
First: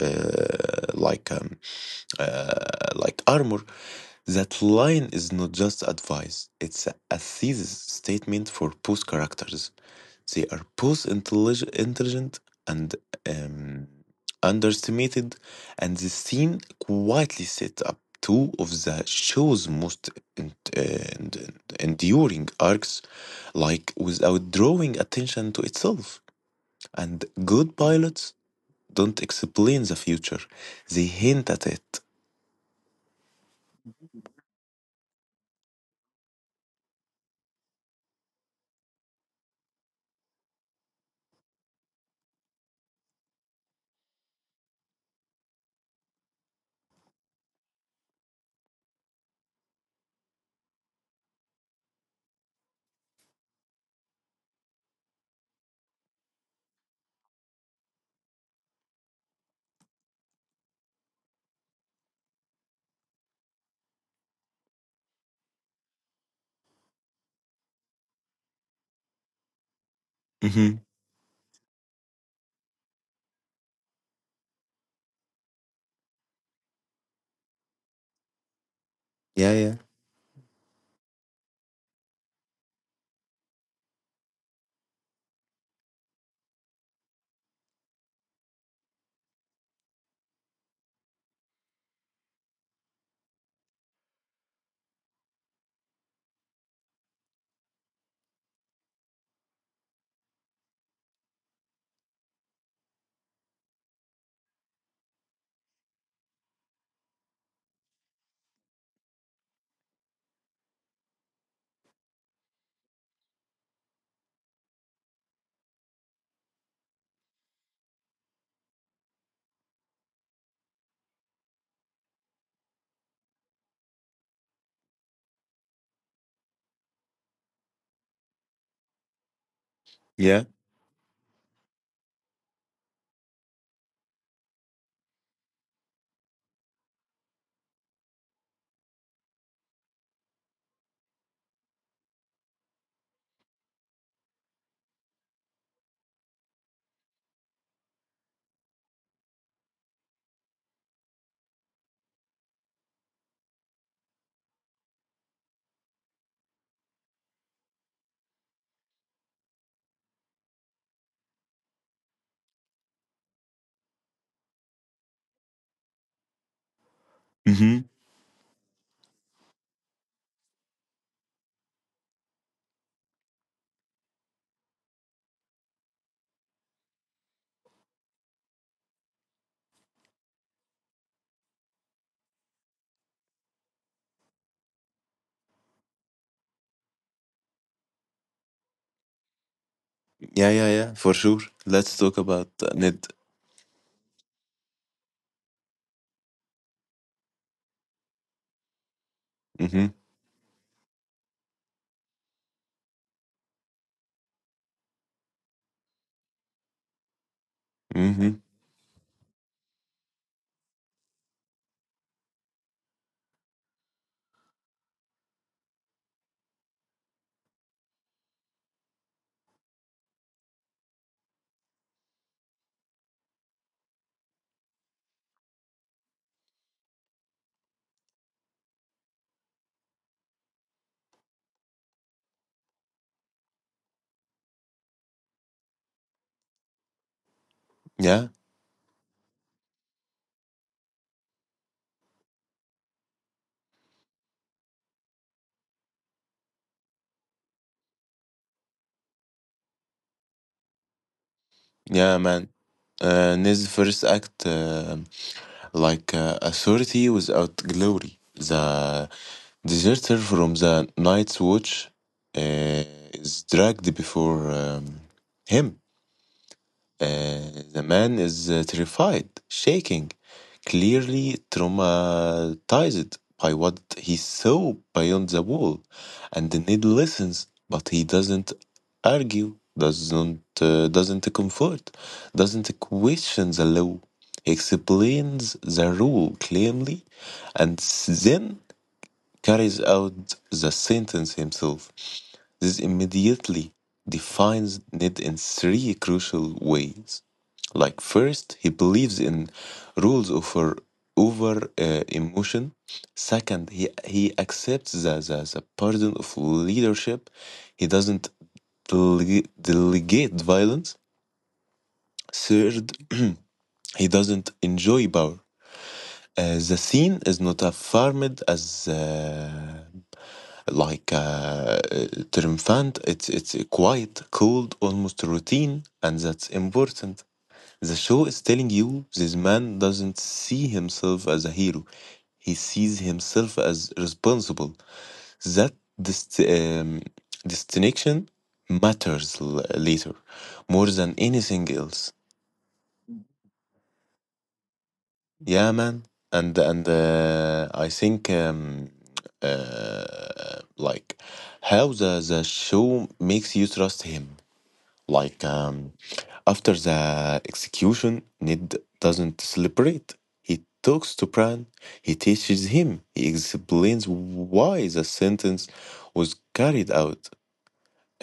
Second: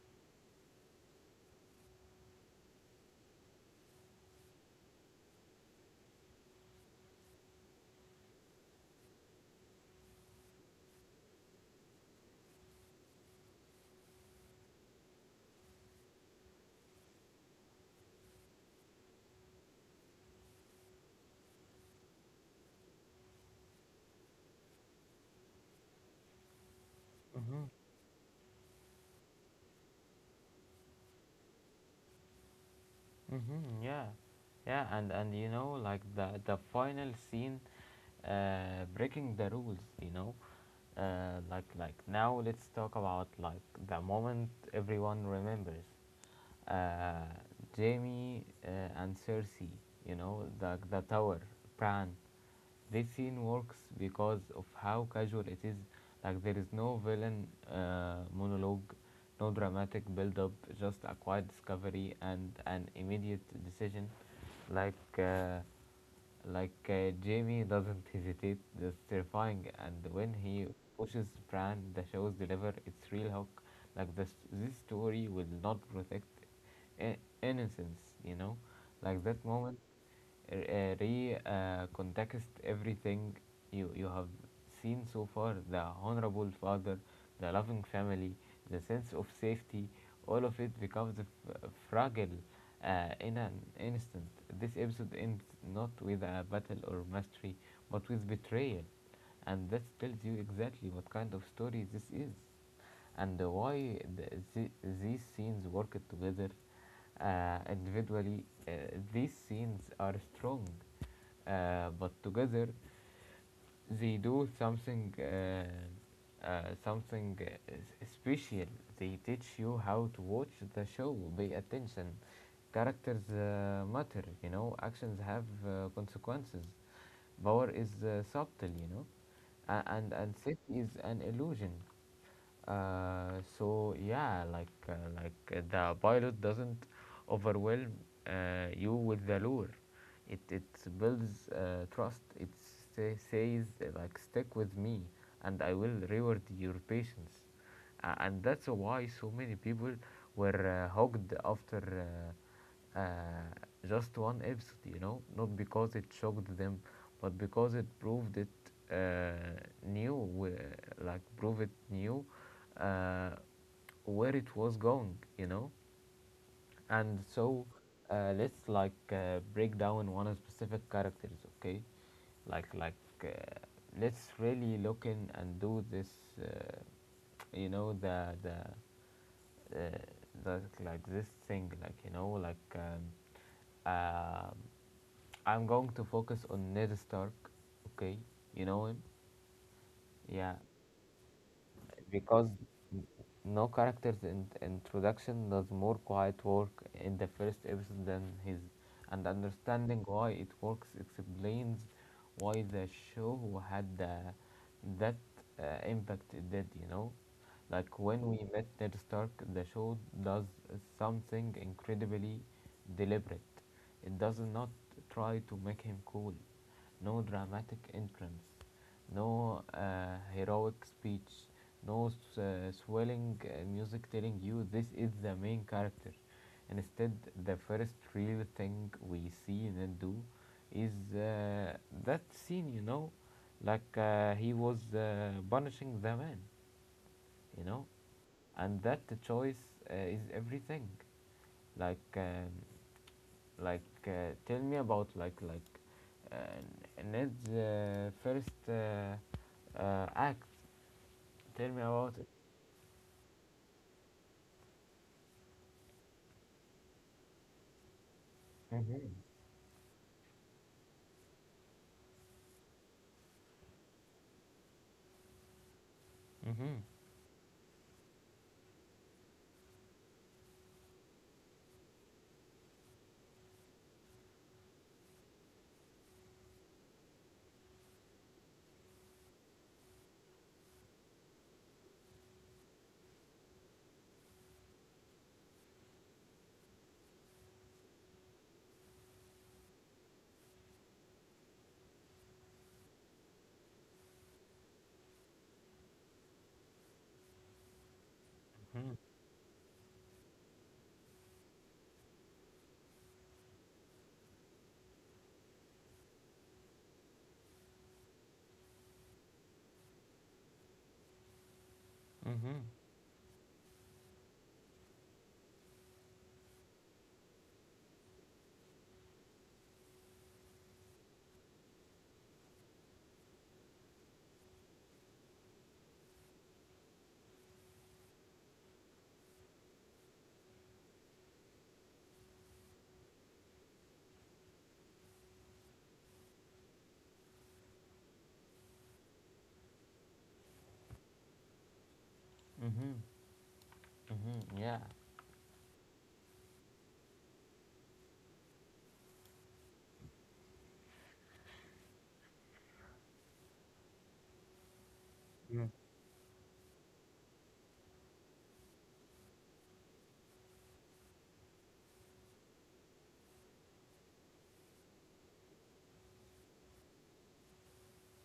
Speaker 2: uh, like um, uh, like armor. That line is not just advice, it's a, a thesis statement for both characters. They are both intellig- intelligent and um, underestimated, and this scene quietly sets up two of the show's most en- en- enduring arcs, like without drawing attention to itself. And
Speaker 1: Mhm.
Speaker 2: good pilots don't explain the future, they hint at it.
Speaker 1: Mhm. Yeah. Yeah. And and you know, like the the final scene, uh, breaking the rules. You know, uh, like like now let's talk about like the moment everyone remembers. uh, Jamie uh, and Cersei, you know, the, the tower, Bran. This scene works because of how casual it is. Like, there is no villain uh, monologue, no dramatic build up, just a quiet discovery and an immediate decision. Like, uh, like uh, Jamie doesn't hesitate, that's terrifying. And when he pushes Bran, the show's deliver its real hook. Like this, this story will not protect i- innocence, you know. Like that
Speaker 2: Yeah, yeah,
Speaker 1: moment, uh, uh, re uh, context everything you you have seen so far: the honorable father, the loving family, the sense of safety. All of it becomes f- fragile uh, in an instant. This episode ends not with a battle or mastery, but with betrayal, and that tells you exactly what kind of story this is and why the, the, these scenes work together uh, individually. Uh, these scenes are strong, uh, but together they do something, uh, uh, something uh, s- special. They teach you how to watch the show. Pay attention. Characters uh, matter. You know, actions have uh, consequences. Power is uh, subtle. You know, A- and and
Speaker 2: yeah.
Speaker 1: safety is an illusion. Uh, so yeah, like uh, like uh, the pilot doesn't overwhelm uh, you with the lure. It it builds uh, trust. It say, says uh, like stick with me and I will reward your patience, uh, and that's why so many people were uh, hooked after uh, uh, just one episode, you know. Not because it shocked them, but because it proved it, uh, new uh, like prove it new, uh, where it was going, you know. And so
Speaker 2: Mm-hmm.
Speaker 1: uh, let's like uh, break down one specific characters, okay. like like uh, let's really look in and do this. Uh, you know the the uh, the like this thing like you know like um, um I'm going to focus on Ned Stark, okay. You know him?
Speaker 2: Yeah,
Speaker 1: Yeah.
Speaker 2: yeah, yeah. For sure. Let's talk about
Speaker 1: Because
Speaker 2: uh, Ned.
Speaker 1: no character's in- introduction does more quiet work in the first episode than his, and
Speaker 2: Mm-hmm.
Speaker 1: understanding why it works explains why the show had the, that uh, impact it did, you know? Like when
Speaker 2: Mm-hmm.
Speaker 1: we met Ned Stark, the show does something incredibly deliberate. It does not try to make him cool. No dramatic entrance, no uh, heroic speech, no uh, swelling uh, music telling you this is the main character. Instead, the first real thing we see and do is, uh, that scene, you know. Like uh, he was uh, punishing the man, you know,
Speaker 2: Yeah,
Speaker 1: and that choice uh, is everything. Like, um, like, uh, Tell me about like, like, uh, Ned's uh, first uh, uh, act. Tell me about
Speaker 2: yeah,
Speaker 1: it.
Speaker 2: man. Uh, Ned's first act, uh, like uh, authority without glory. The
Speaker 1: Mm-hmm.
Speaker 2: deserter from the Night's Watch uh, is dragged before um, him.
Speaker 1: Mm-hmm.
Speaker 2: Uh, the man is uh, terrified, shaking, clearly traumatized by what he saw beyond the wall. And the Ned listens, but he doesn't argue, doesn't uh, doesn't comfort, doesn't question the law. He explains the rule clearly, and then carries out the sentence himself. This immediately defines Ned in three crucial ways. Like first, he
Speaker 1: Mm-hmm.
Speaker 2: believes in rules over over uh, emotion. Second, he he accepts the, the, the burden of leadership. He doesn't dele- delegate violence.
Speaker 1: Mm-hmm.
Speaker 2: Third, he doesn't enjoy power. Uh, the scene is not affirmed as uh, like uh, uh, triumphant. It's it's quiet, cold, almost routine, and that's important. The show is telling you this man doesn't see himself as a hero; he sees himself as responsible. That dist- um, distinction matters l- later more than anything else.
Speaker 1: Mm-hmm. Mm-hmm. Yeah.
Speaker 2: Yeah, man, and and uh, I think um, uh, like how the the show makes you trust him. Like um, after the execution, Ned doesn't celebrate. He talks to Bran. He teaches him. He explains why the sentence was carried out.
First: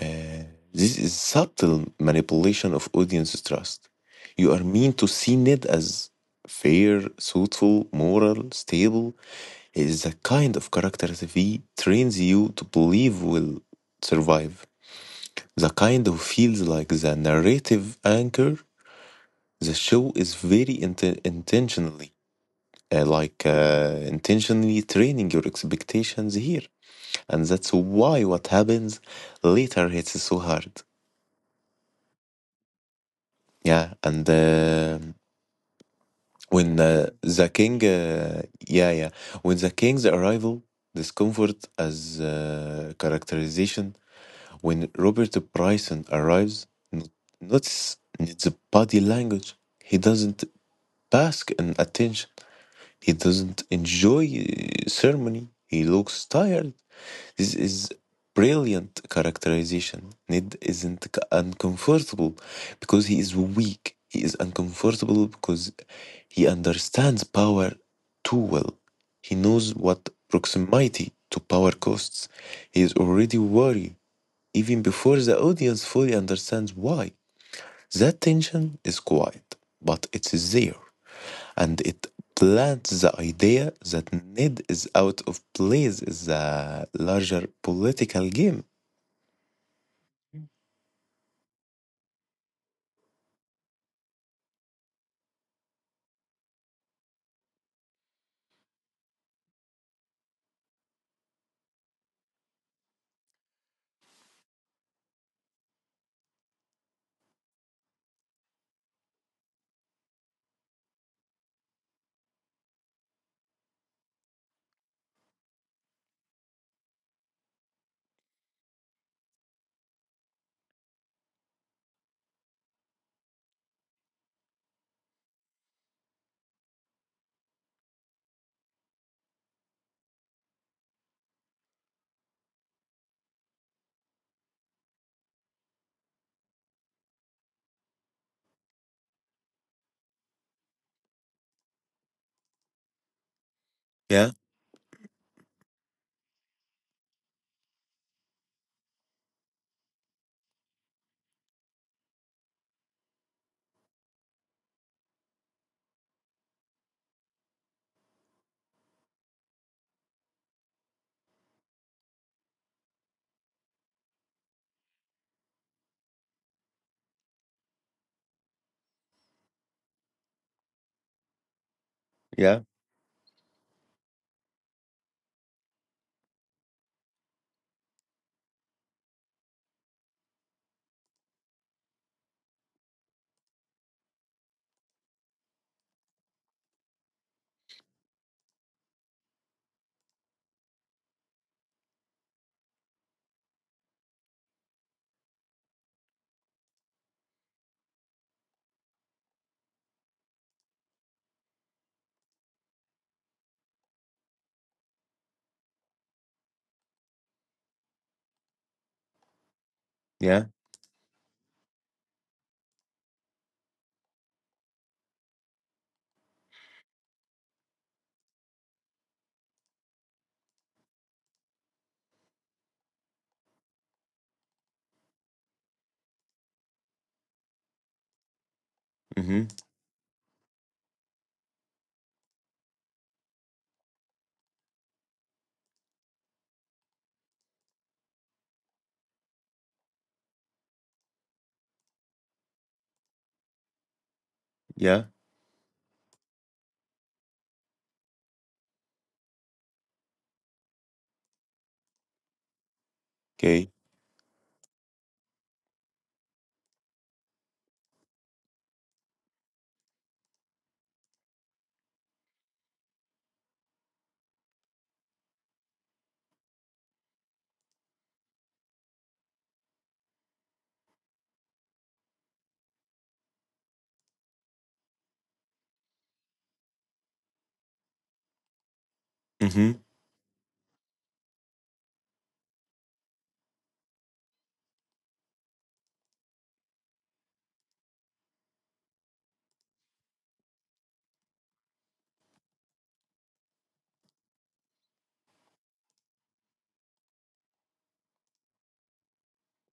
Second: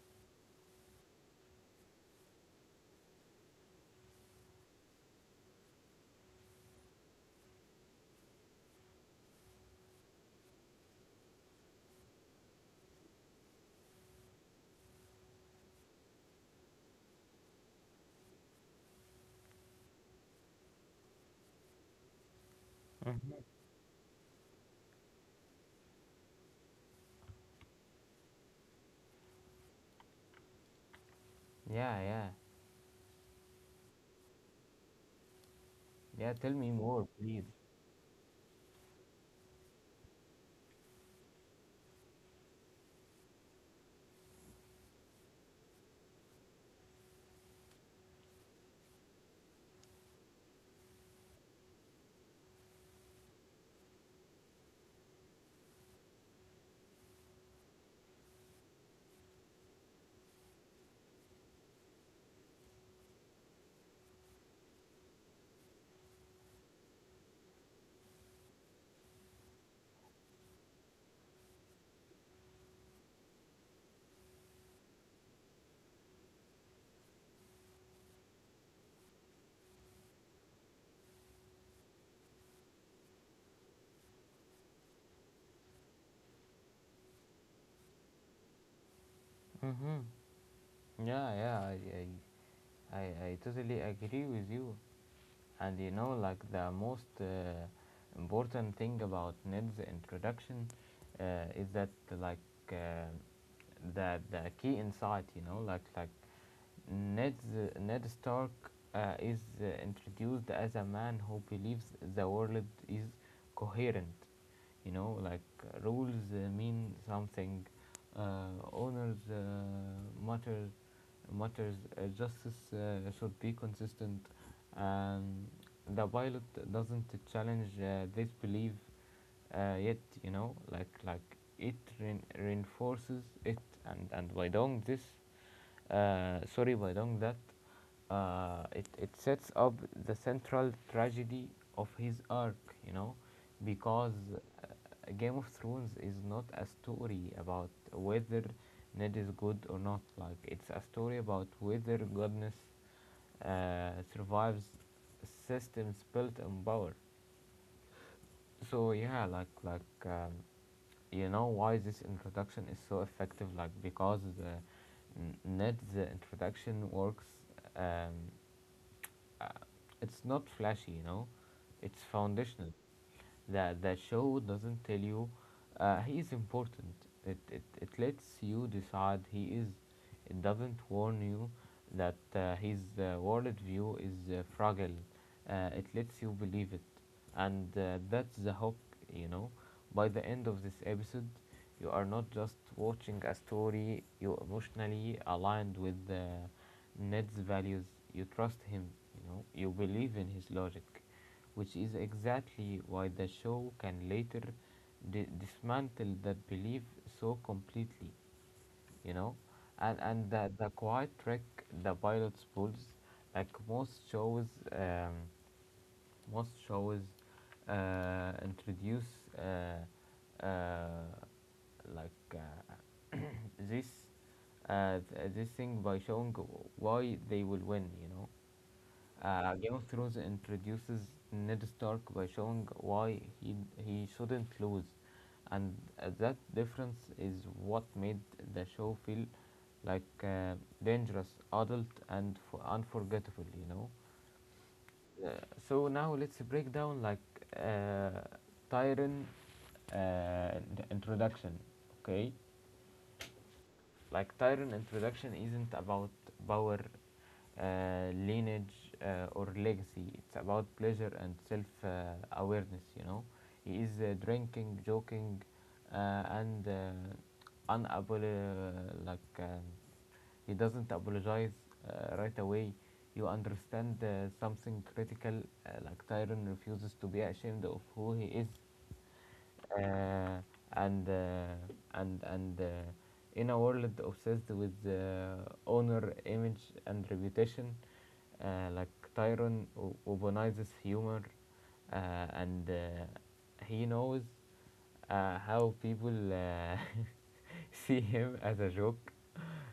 Speaker 2: Uh, this is subtle manipulation of audience trust. You are meant to see Ned as fair, thoughtful, moral, stable. He is the kind of character the V trains you to believe will survive. The kind who feels like the narrative anchor. The show is very int- intentionally, uh,
Speaker 1: Mm-hmm.
Speaker 2: like uh, intentionally training your expectations here, and that's why what happens later hits so hard.
Speaker 1: Yeah. Yeah.
Speaker 2: Yeah, and um
Speaker 1: Yeah. Tell me
Speaker 2: when uh,
Speaker 1: more, please.
Speaker 2: the king, uh, yeah, yeah, when the king's arrival, discomfort as uh, characterization. When Robert Bryson arrives, not notice the body language. He doesn't bask in attention. He doesn't enjoy uh, ceremony. He looks tired. This is brilliant characterization. Ned isn't uncomfortable because he is weak. He is uncomfortable because he understands power too well. He knows what proximity to power costs. He is already worried even before the audience fully understands why. That tension is quiet, but it is there and it plants the idea that Ned is out of place in the larger political game.
Speaker 1: Mm-hmm. Yeah. Yeah. I, I, I, I totally agree with you. And you know, like the most uh, important thing about Ned's introduction uh, is that, like uh, the the key insight. You know, like like Ned, Ned Stark uh, is uh, introduced as a man who believes the world is coherent. You know, like uh, rules uh, mean something, uh, honors uh, matters, matters uh, justice uh, should be consistent. Um, the pilot doesn't challenge uh, this belief uh, yet. You know, like like it rein- reinforces it, and and by doing this, uh, sorry, by doing that, uh, it, it sets up the central tragedy of his arc, you know, because
Speaker 2: Yeah,
Speaker 1: uh, Game of Thrones is not a story about whether Ned is good or not. Like, it's a story about whether goodness uh, survives systems built on power. So yeah, like like um, you know why this introduction is so effective, like because the Ned's introduction works, um, uh, it's not flashy, you know, it's
Speaker 2: yeah,
Speaker 1: foundational. That the show doesn't tell you uh, he is important. It, it, it lets you decide he is. It doesn't warn you that uh, his uh, worldview is uh, fragile. Uh, it lets you believe it. And uh, that's the hook, you know. By the end of this episode, you are not just watching a story, you emotionally aligned with uh, Ned's values. You trust him, you know, you believe in his logic, which is exactly why the show can later di- dismantle that belief so completely, you know. And and
Speaker 2: yeah,
Speaker 1: the the quiet trick the pilot pulls, like most shows, um, most shows, uh, introduce uh, uh, like uh, this, uh, th- this thing by showing why they will win, you know.
Speaker 2: mm-hmm,
Speaker 1: Uh, Game of Thrones introduces Ned Stark by showing why he he shouldn't lose, and uh, that difference is what made the show feel like uh, dangerous, adult, and f- unforgettable. You know.
Speaker 2: yeah,
Speaker 1: Uh, so now let's break down like, uh, Tyrion uh, introduction. Okay,
Speaker 2: okay,
Speaker 1: like Tyrion introduction isn't about power, uh, lineage, uh, or legacy. It's about pleasure and self uh, awareness, you know. He is uh, drinking, joking, uh, and uh, unapolo- like um, he doesn't apologize uh, right away. You understand uh, something critical, uh, like Tyrion refuses to be ashamed of who he is,
Speaker 2: mm-hmm,
Speaker 1: uh, and uh, and and uh, in a world obsessed with uh, honor, image, and reputation, uh, like Tyron o- Obanizes humor, uh, and uh, he knows uh, how people uh, see him as a joke,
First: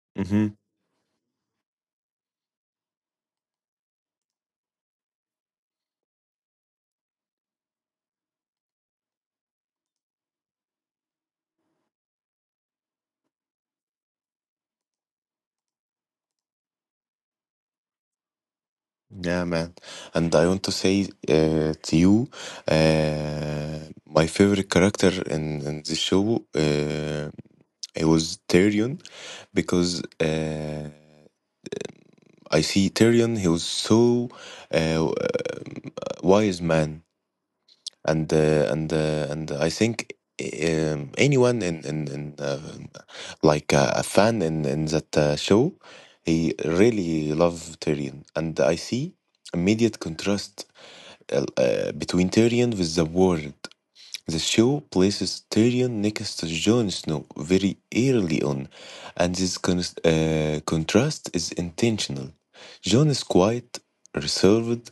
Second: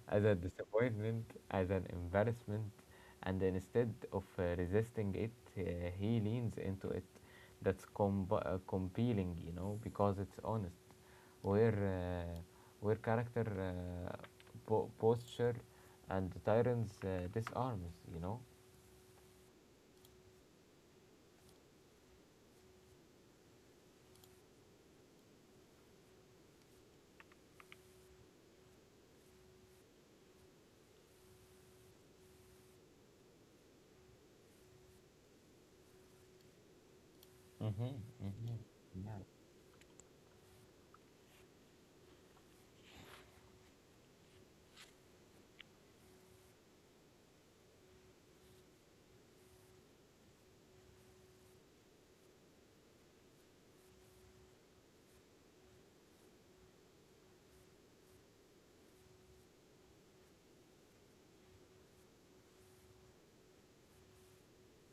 Speaker 1: as a
Speaker 2: mm-hmm,
Speaker 1: disappointment, as an embarrassment, and instead of uh, resisting it, uh, he leans into it. That's com- uh, compelling, you know, because it's honest. Where uh, where character uh, po- posture and tyrants uh, disarms, you know.
Speaker 2: yeah, man. And I want to say uh, to you, uh, my favorite character in, in the show, uh, it was Tyrion, because uh, I see Tyrion, he was so uh, wise man,
Speaker 1: Mm-hmm.
Speaker 2: and
Speaker 1: Mm-hmm.
Speaker 2: uh, and uh, and I think um, anyone in in, in uh, like uh, a fan in in that uh, show, he really love Tyrion, and I see immediate contrast uh, uh, between Tyrion with the world. The show places Tyrion next to Jon Snow very early on, and this con- uh, contrast is intentional. Jon is quiet, reserved,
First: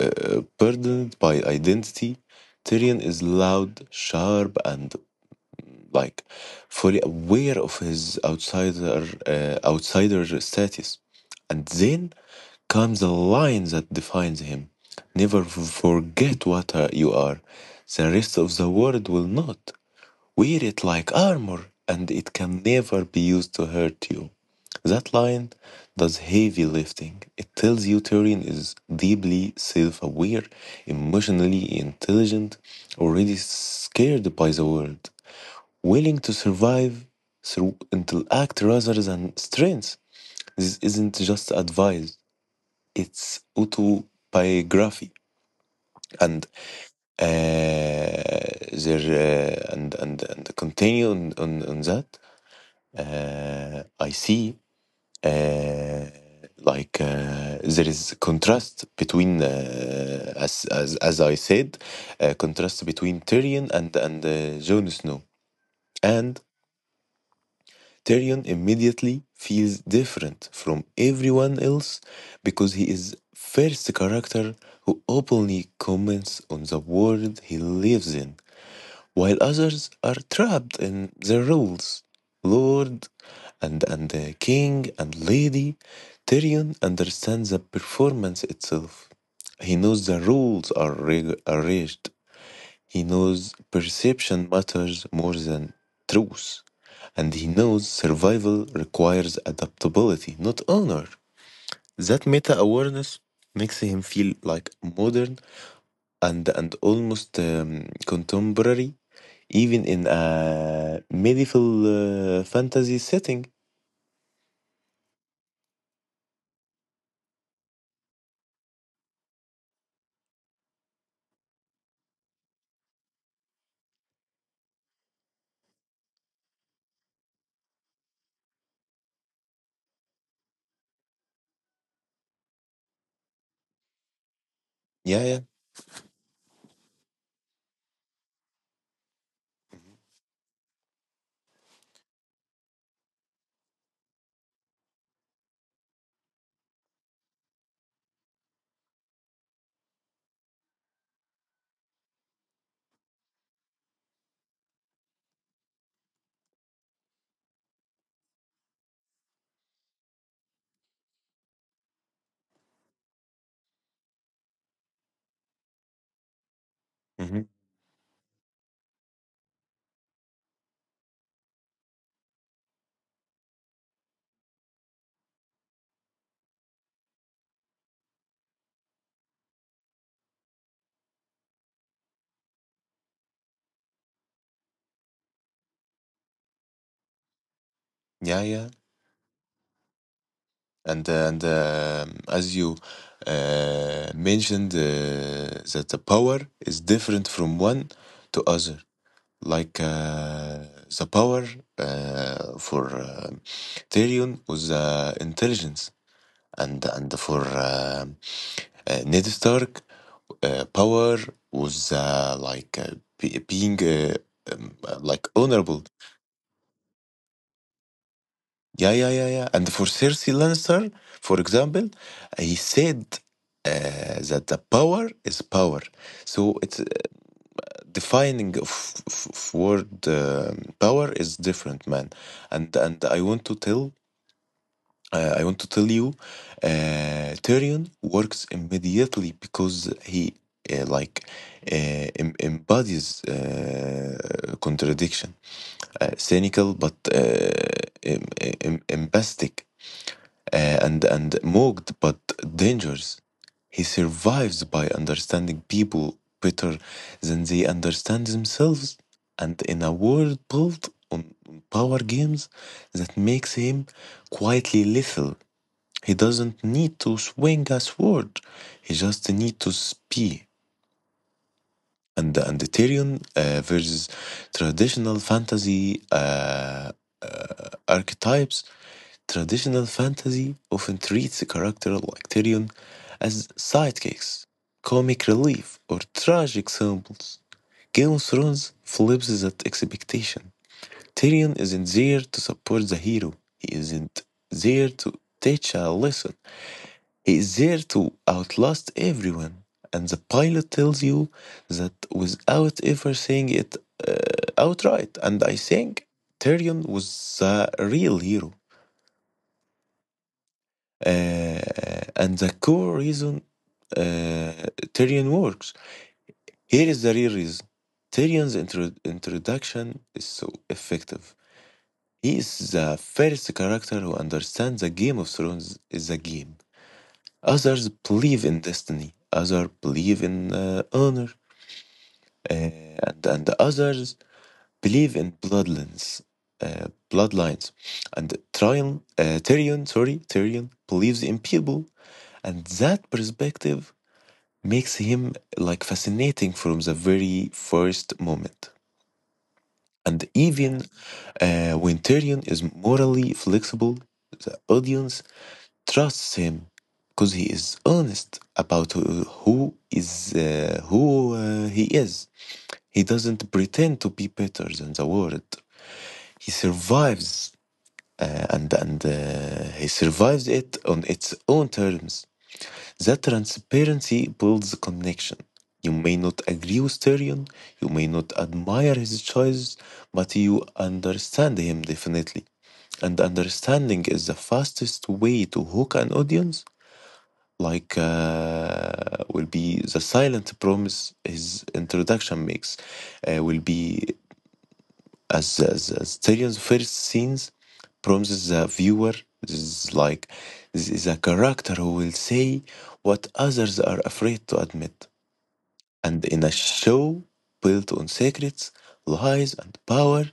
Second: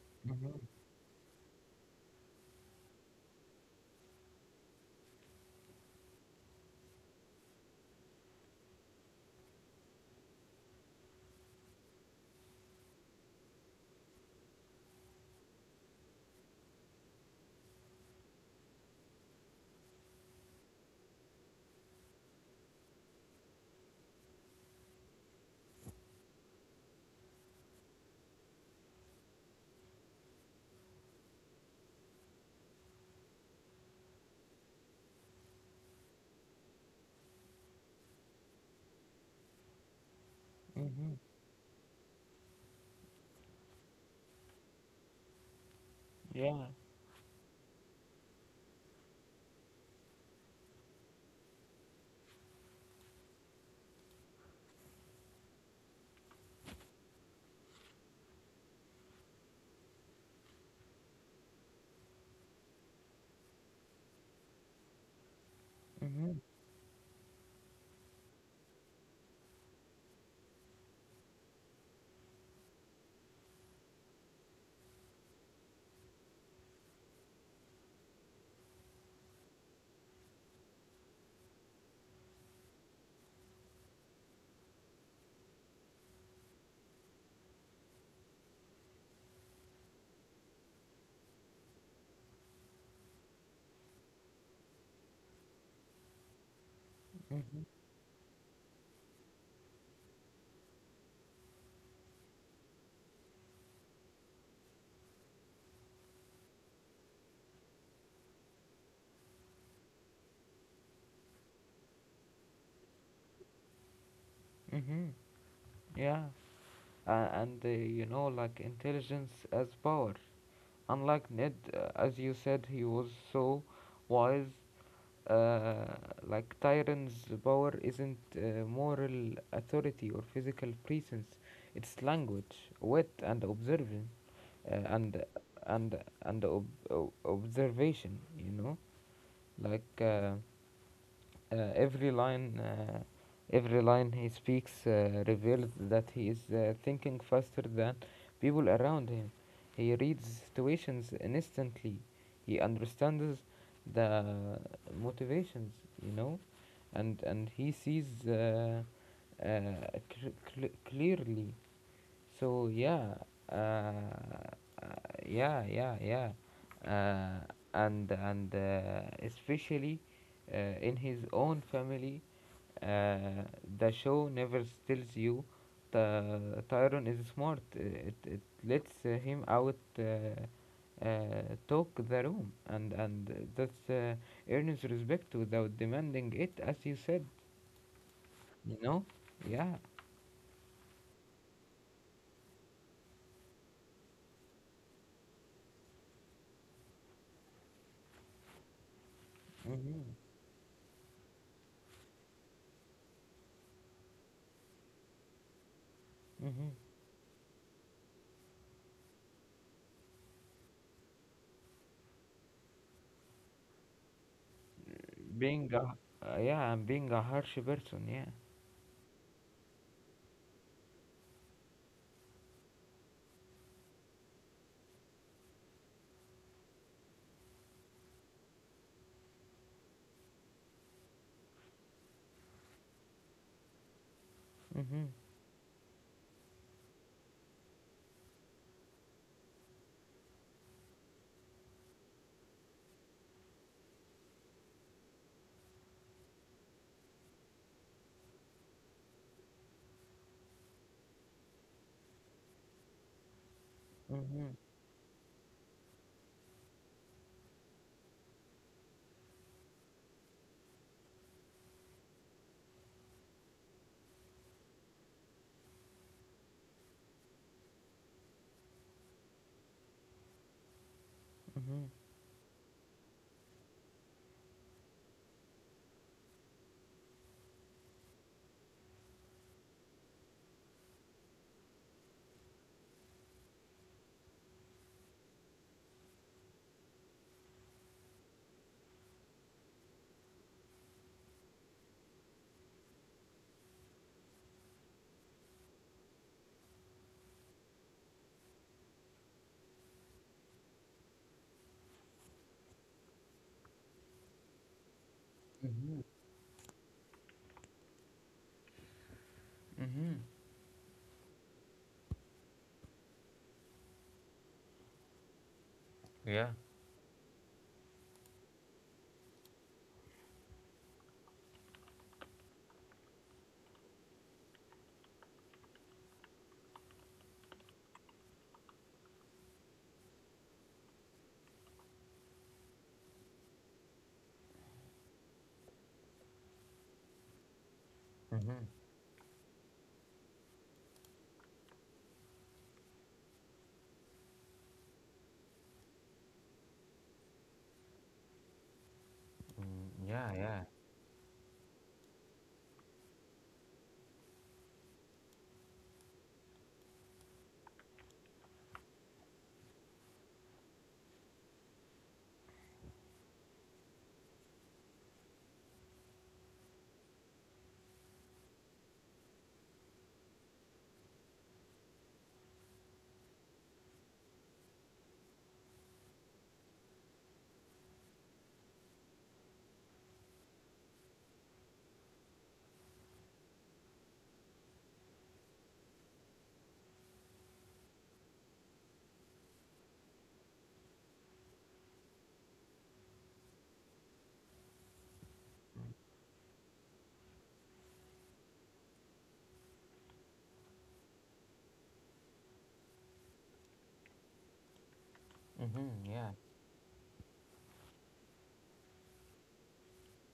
Speaker 2: uh,
Speaker 1: Mm-hmm.
Speaker 2: burdened by identity, Tyrion is loud, sharp, and like fully aware of his outsider uh, outsider status. And then comes the line that defines him: "Never f- forget what uh, you are. The rest of the world will not." Wear it like armor, and it can never be used to hurt you. That line does heavy lifting. It tells you Tyrion is deeply self aware, emotionally intelligent, already scared by the world, willing to survive through intellect rather than strength. This
Speaker 1: Mm-hmm.
Speaker 2: isn't just advice, it's autobiography. And
Speaker 1: Yeah.
Speaker 2: uh, there, uh, and, and, and continue on, on, on that, uh, I see, uh, like uh, there is contrast between, uh, as, as as I said, uh, contrast between Tyrion and and uh, Jon Snow,
Speaker 1: Mm-hmm.
Speaker 2: and Tyrion immediately feels different from everyone else because he is first character who openly comments on the world he lives in while others are trapped in their roles. Lord and, and the king and lady, Tyrion understands the performance itself. He knows the rules are reg- arranged. He knows perception matters more than truth. And he
Speaker 1: Mm-hmm.
Speaker 2: knows survival requires adaptability, not honor. That meta awareness makes him feel like modern and and almost um, contemporary, even in a medieval uh, fantasy setting.
Speaker 1: Mm-hmm. Yeah. Uh, and uh, you know, like intelligence as power. Unlike Ned, uh, as you said, he was so wise. Uh, like Tyrant's power isn't uh, moral authority or physical presence. It's language, wit, and observation, uh, and
Speaker 2: Yeah, yeah,
Speaker 1: and and ob- o- observation. You know, like. Uh, Uh, every line, uh, every line he speaks uh, reveals that he is uh, thinking faster than people around him. He reads situations instantly. He understands the motivations, you know, and and he sees uh, uh, cl- cl- clearly. So yeah, uh, uh, yeah, yeah, yeah, uh,
Speaker 2: hmm,
Speaker 1: and and uh, especially, uh, in his own family, uh, the show never tells you the Tyrone is smart. It it lets uh, him out. Uh, uh, talk the room, and and that's uh, earns respect without demanding it, as you said,
Speaker 2: yeah, yeah.
Speaker 1: you know. Yeah.
Speaker 2: And uh, and um as you uh, mentioned, uh, that the power is different from one to other. Like
Speaker 1: Mm-hmm.
Speaker 2: uh, the power uh, for uh, Tyrion was uh, intelligence,
Speaker 1: Mm-hmm.
Speaker 2: and and for uh, uh, Ned Stark, uh, power was uh, like uh, be- being uh, um, uh, like
Speaker 1: Being a
Speaker 2: honorable.
Speaker 1: uh, yeah, I'm being a harsh person. Yeah.
Speaker 2: Yeah, yeah, yeah, yeah. And for Cersei Lannister, for example, uh, he said uh, that the power is power. So it's uh, defining of, of, of word, um power is different, man. And and I want to tell,
Speaker 1: Mhm.
Speaker 2: Uh, I want to tell you, uh, Tyrion works immediately because he uh, like uh, em- embodies uh, contradiction, uh, cynical but uh, em- em- empathic, uh, and and mocked but dangerous. He
Speaker 1: Mhm.
Speaker 2: survives by understanding people better than they understand themselves, and in a world built on power games, that makes him quietly lethal. He doesn't need to swing a sword. He just needs to spy.
Speaker 1: Mhm.
Speaker 2: And the Ethereum uh, versus traditional fantasy uh, archetypes. Traditional fantasy often treats a character like Tyrion as sidekicks, comic relief, or tragic symbols. Game of Thrones flips that expectation. Tyrion isn't there to support the hero. He isn't there to teach a lesson. He is there to outlast everyone, and the pilot tells you that without ever saying it uh, outright. And I
Speaker 1: Mm-hmm.
Speaker 2: think Tyrion was the real hero.
Speaker 1: Mm-hmm.
Speaker 2: Uh, and the core reason uh, Tyrion works.
Speaker 1: Yeah.
Speaker 2: Here is the real reason. Tyrion's intro- introduction is so effective. He is the first character who understands the Game of Thrones is a game. Others believe in destiny. Others believe in uh, honor, uh, and and others believe in bloodlines, uh, bloodlines, and
Speaker 1: Mm-hmm.
Speaker 2: Tyrion, uh, Tyrion, sorry, Tyrion believes in people, and that perspective makes him like fascinating from the very first moment.
Speaker 1: Mm,
Speaker 2: And
Speaker 1: yeah, yeah.
Speaker 2: even uh, when Tyrion is morally flexible, the audience trusts him because he is honest about who who is uh, who uh, he is. He doesn't pretend to be better than the world. He survives, uh, and and uh, he survives it on its own terms. That transparency builds a connection. You may not agree with Tyrion, you may not admire his choices, but you understand him definitely. And understanding is the fastest way to hook an audience. Like, uh, will be the silent promise his introduction makes, uh, will be, as, as, as Tyrion's first scenes promises the viewer, this is like this is a character who will say what others are afraid to admit,
Speaker 1: Mm-hmm.
Speaker 2: and
Speaker 1: Yeah.
Speaker 2: in a show built on secrets, lies and power,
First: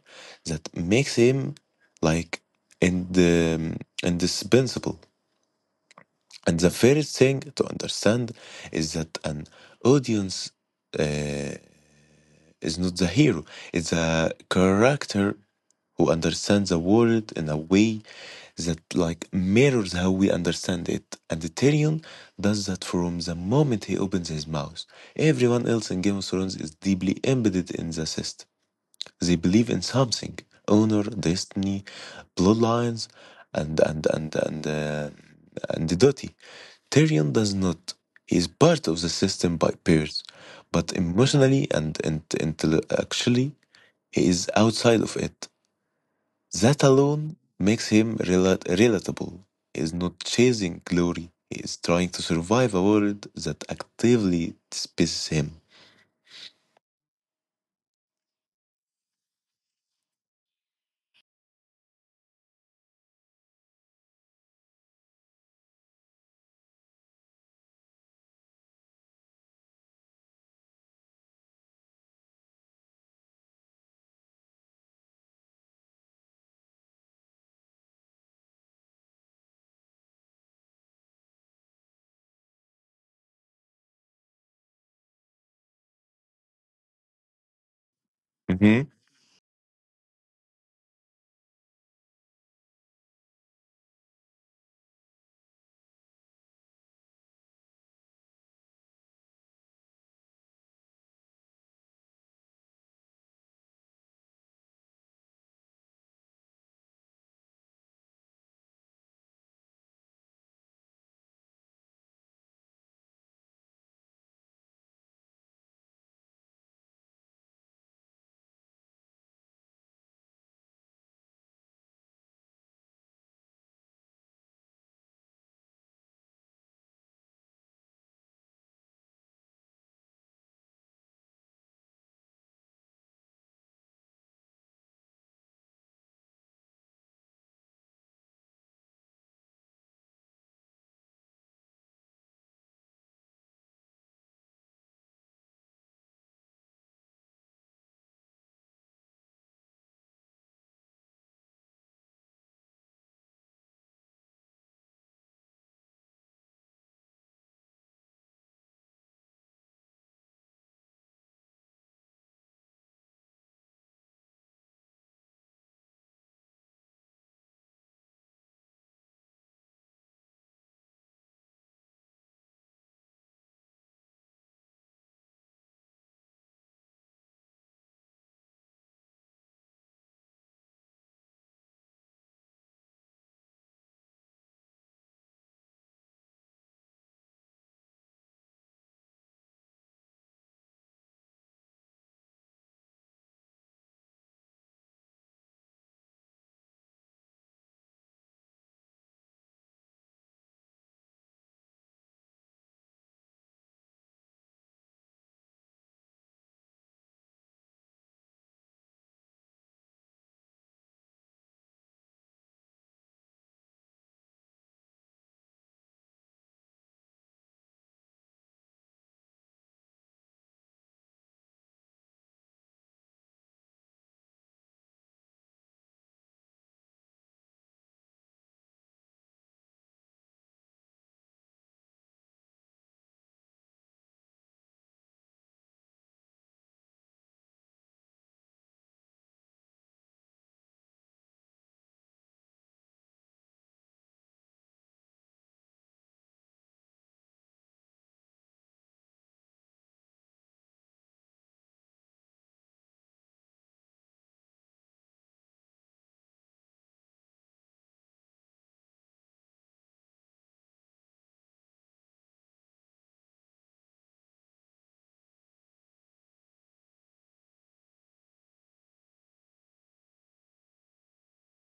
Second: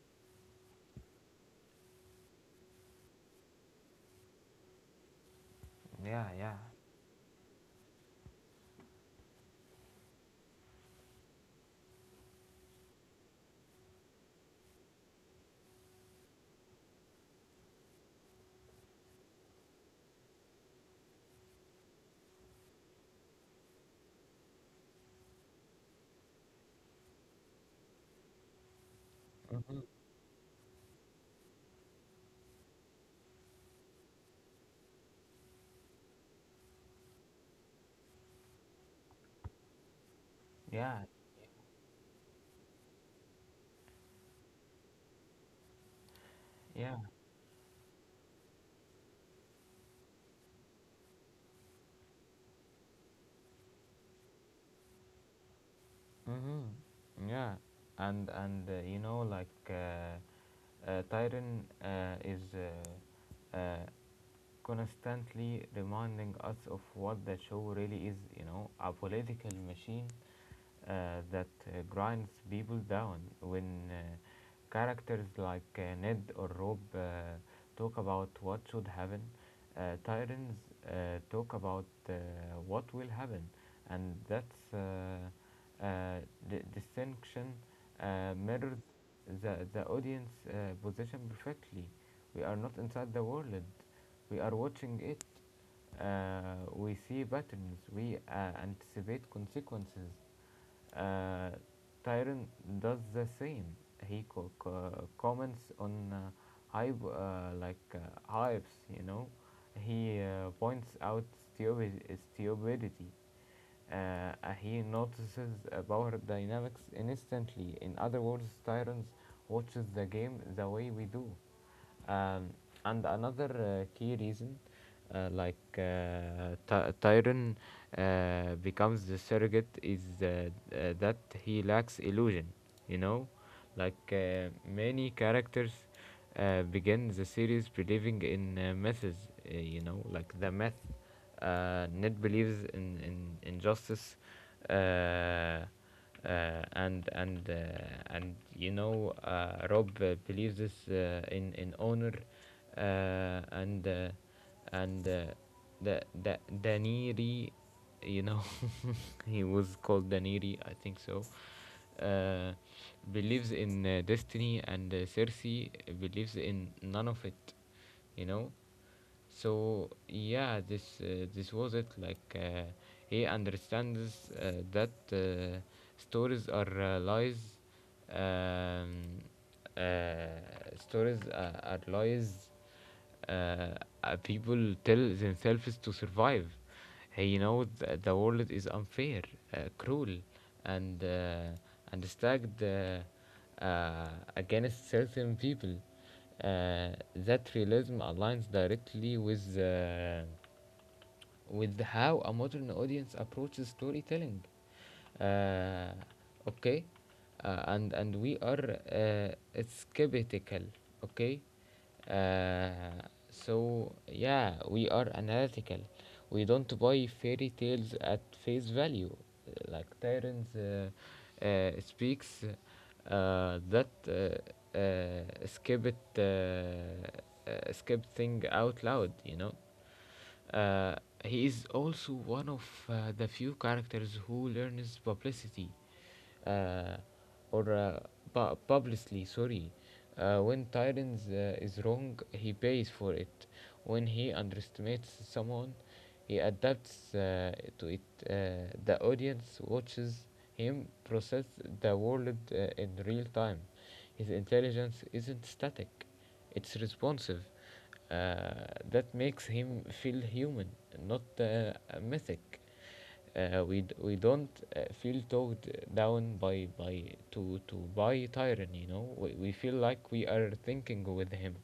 Speaker 2: that makes him like, and um, indispensable.
Speaker 1: Yeah, yeah.
Speaker 2: And the first thing to understand is that an audience uh, is not the hero, it's a character who understands the world in a way that like mirrors how we understand it. And Tyrion does that from the moment he opens his mouth. Everyone else in Game of Thrones is deeply embedded in the system. They believe in something, honor, destiny, bloodlines, and and and and uh, and the duty. Tyrion does not. He is part of the system by peers, but
Speaker 1: Yeah,
Speaker 2: emotionally and and intellectually, he is outside of it. That
Speaker 1: yeah.
Speaker 2: alone makes him rela- relatable. He is not chasing glory. He is trying to survive a world that actively despises him.
Speaker 1: Mm-hmm. Yeah. And and uh, you know like uh, uh, Tyron uh, is uh, uh, constantly reminding us of what the show really is, you know, a political machine uh, that uh, grinds people down. When uh, characters like uh, Ned or Rob uh, talk about what should happen, Uh, tyrants uh, talk about uh, what will happen, and that's uh, uh, d- distinction uh, mirrored
Speaker 2: Mm-hmm.
Speaker 1: the, the audience uh, position perfectly. We are not inside the world, we are watching it. Uh, we see patterns, we uh, anticipate consequences. uh, Tyron does the same. He co- co- comments on uh, hype, uh, like uh, hypes, you know, he uh, points out stupid- stupidity. Uh, uh, he notices uh, power dynamics instantly. In other words, Tyrants watches the game the way we do. Um, and another uh, key reason uh, like uh, Ty- Tyron uh, becomes the surrogate is uh, uh, that he lacks illusion. You know, like uh, many characters uh, began the series believing in uh, myths, uh, you know, like the myth. Uh, Ned believes in, in, in justice, uh, uh, and and uh, and you know, uh, Rob uh, believes this uh, in in honor, uh, and uh, and uh, the the Daniri, you know, he was called Daniri, I think so. Uh, Believes in uh, destiny, and uh, Cersei believes in none of it, you know. So yeah, this uh, this was it. Like uh, he understands uh, that uh, stories are uh, lies. Um, uh, Stories uh, are lies uh, uh, people tell themselves to survive. Hey, you know that the world is unfair, uh, cruel, and uh, and stacked uh, uh, against certain people. Uh, that realism aligns directly with uh, with how a modern audience approaches storytelling, uh, okay, uh, and and we are uh, skeptical, okay, uh, so yeah, we are analytical, we don't buy fairy tales at face value. Like Tyrant uh, uh, speaks uh, that uh, uh, skip it, uh, uh, skip thing out loud, you know. uh, he is also one of uh, the few characters who learns publicity, uh, or uh, pu- publicly, sorry. Uh, when Tyrants uh, is wrong, he pays for it. When he underestimates someone, he adapts uh, to it. Uh, the audience watches him process the world uh, in real time. His intelligence isn't static, it's responsive. Uh, that makes him feel human, not uh, a mythic. Uh, we d- we don't uh, feel towed down by by to to by Tyron. You know, we, we feel like we are thinking with him.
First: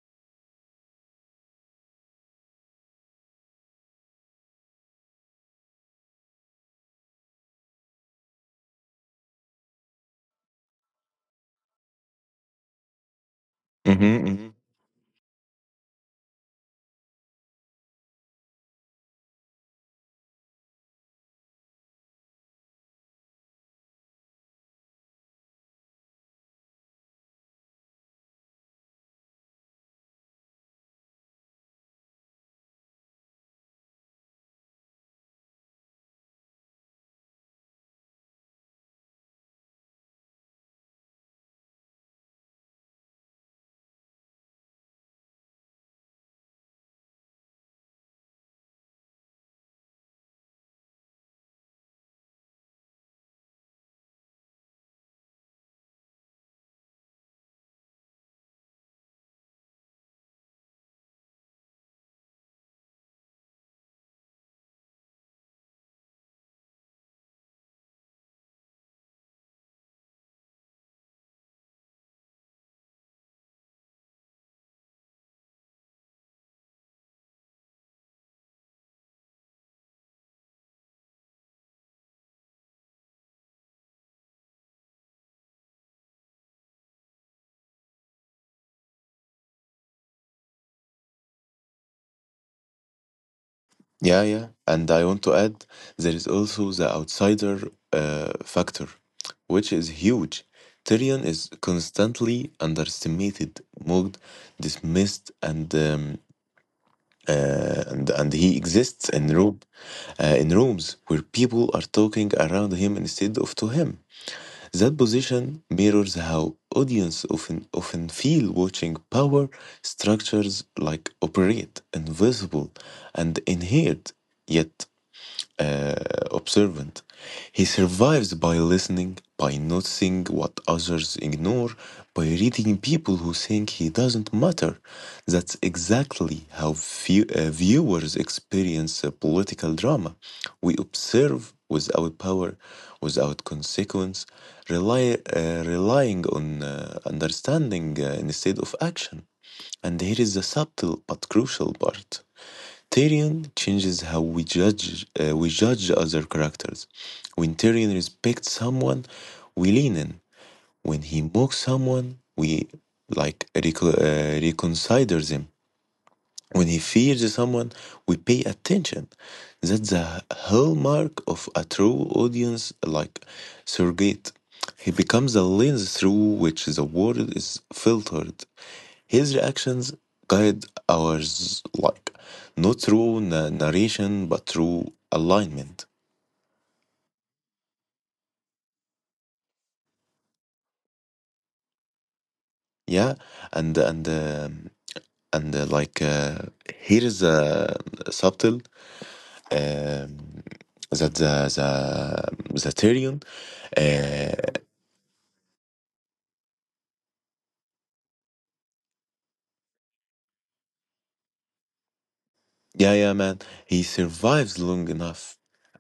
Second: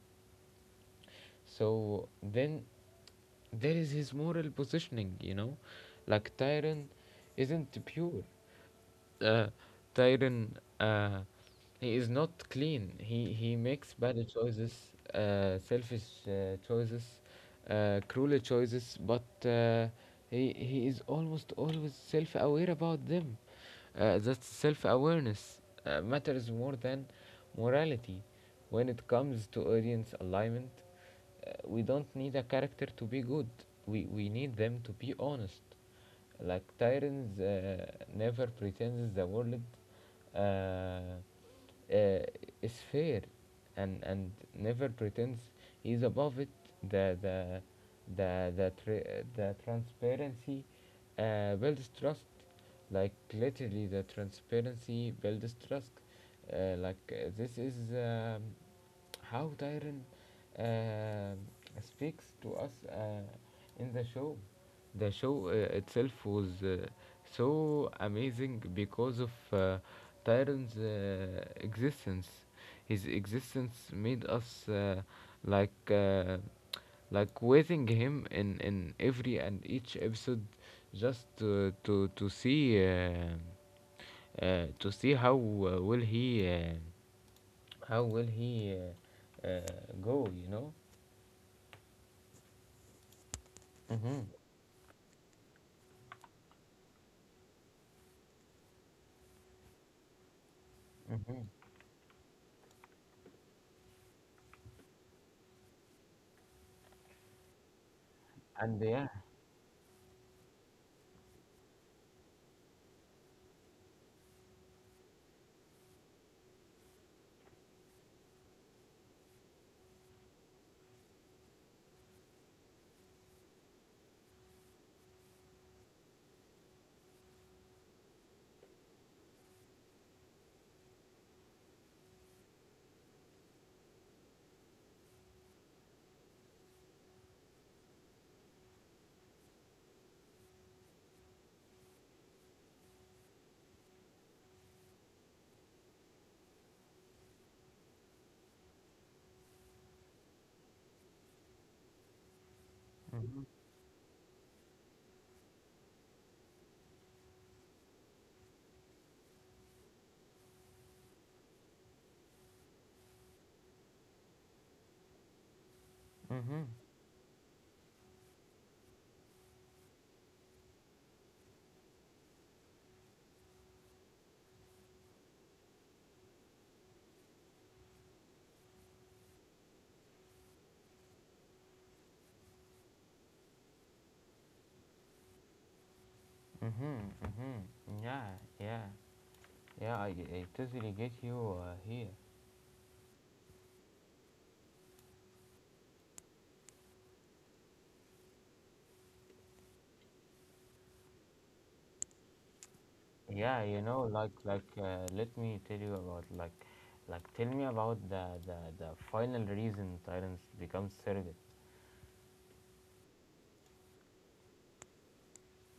Speaker 1: So then there is his moral positioning, you know? Like Tyrion isn't pure. Uh, Tyrion, uh, he is not clean. He, he makes bad
Speaker 2: Mm-hmm.
Speaker 1: choices, uh, selfish uh, choices, uh, cruel choices, but uh, he, he is almost always self aware about them. Uh, that self awareness uh, matters more than morality when it comes to audience alignment. Uh, we don't need a character to be good. We we need them to be honest. Like Tyrants uh, never pretends the world uh, uh, is fair, and and never pretends he's above it. The the the the tra- the transparency uh, builds trust. Like literally, the transparency builds trust. Uh, like uh, this is um, how Tyrion uh, speaks to us uh, in the show. The show uh, itself was uh, so amazing because of uh, Tyron's uh, existence. His existence made us uh, like uh, like waiting him in, in every and each episode, just to to, to see uh, uh, to see how uh, will he uh, how will he uh, uh, go, you know. Mm-hmm.
Speaker 2: Yeah, yeah. And I want to add there is also the outsider uh, factor, which is huge. Tyrion is
Speaker 1: Mm-hmm.
Speaker 2: constantly underestimated, mocked, dismissed, and um, uh, and and he
Speaker 1: And
Speaker 2: exists
Speaker 1: yeah.
Speaker 2: in room, uh, in rooms where people are talking around him instead of to him. That position mirrors how audience often often feel watching power structures like operate invisible and inherit yet uh, observant. He survives by listening, by noticing what others ignore, by reading people who think he doesn't matter. That's exactly how view- uh, viewers experience a political drama. We observe without power, without consequence, rely, uh, relying on uh, understanding uh, instead of action. And here is the subtle but crucial part.
Speaker 1: Mhm,
Speaker 2: Tyrion changes how we judge uh, we judge other characters. When Tyrion respects someone, we lean in. When he mocks someone, we like reco- uh, reconsider them. When
Speaker 1: mhm,
Speaker 2: he fears someone, we pay attention. That's the hallmark of a true audience, like surrogate. He becomes a lens through which the world is filtered. His reactions guide ours like not through na- narration but through alignment.
Speaker 1: mhm, mhm. Yeah, yeah, yeah. I, I totally get you uh, here.
Speaker 2: Yeah, and and um, and uh, like uh, here is a subtle, um, that the the the Tyrion
Speaker 1: Yeah, you know, like, like. Uh, let me tell you about like, like. Tell me about the the the final reason Tyrants becomes surrogate.
Speaker 2: yeah, yeah, man. He survives long enough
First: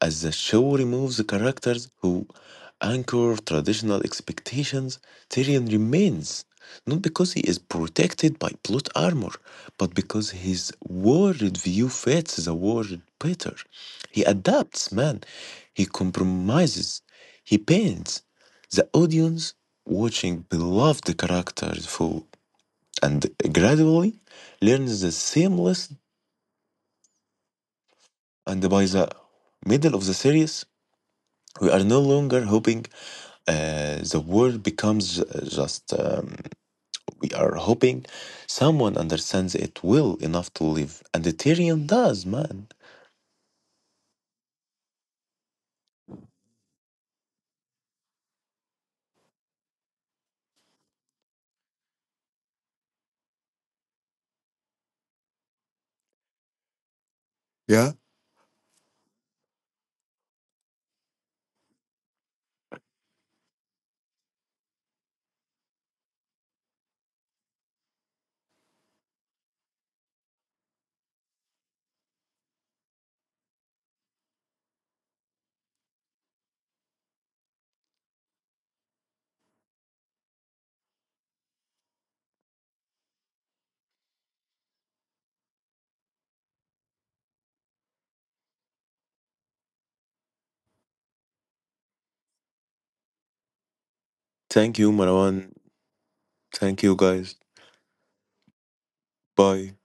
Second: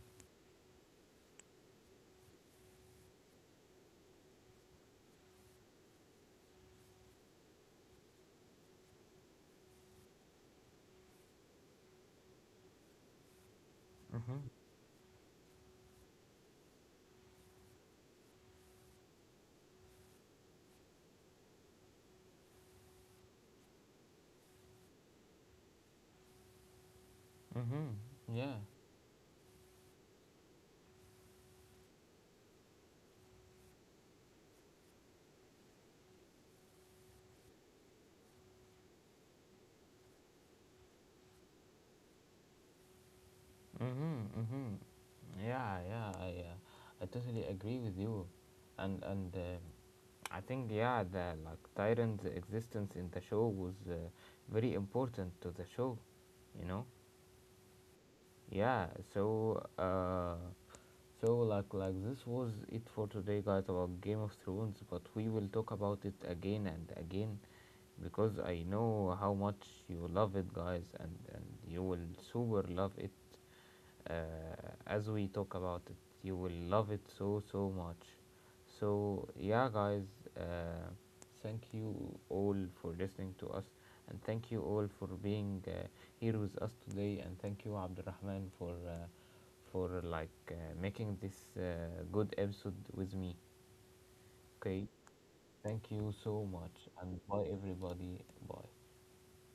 Speaker 2: as the show removes the characters who anchor traditional expectations. Tyrion remains not because he is protected by plot armor, but because his world view fits the world better. He
Speaker 1: Mhm,
Speaker 2: adapts, man. He compromises. He paints the audience watching beloved characters fall and gradually learns the seamless.
Speaker 1: mhm. Yeah.
Speaker 2: And by the middle of the series, we are no longer hoping uh, the world becomes uh, just. Um, we are hoping someone understands it well enough to live. And the Tyrion does, man.
Speaker 1: Mm-hmm, mm-hmm. Yeah, yeah, I, uh, I totally agree with you, and and uh, I think yeah, the like Tyrant's existence in the show was uh, very important to the show, you know.
Speaker 2: Yeah.
Speaker 1: Yeah, so uh, so like like this was it for today, guys, about Game of Thrones. But we will talk about it again and again, because I know how much you love it, guys, and and you will super love it uh, as we talk about it. You will love it so, so much. So, yeah, guys, uh, thank you all for listening to us, and thank you all for being uh, here with us today, and thank you, Abdurrahman, for uh, for like uh, making this uh, good episode with me.
Speaker 2: Thank you,
Speaker 1: Okay,
Speaker 2: Marwan.
Speaker 1: thank you so
Speaker 2: Thank you,
Speaker 1: much,
Speaker 2: guys.
Speaker 1: and bye, everybody. Bye.
Speaker 2: Bye.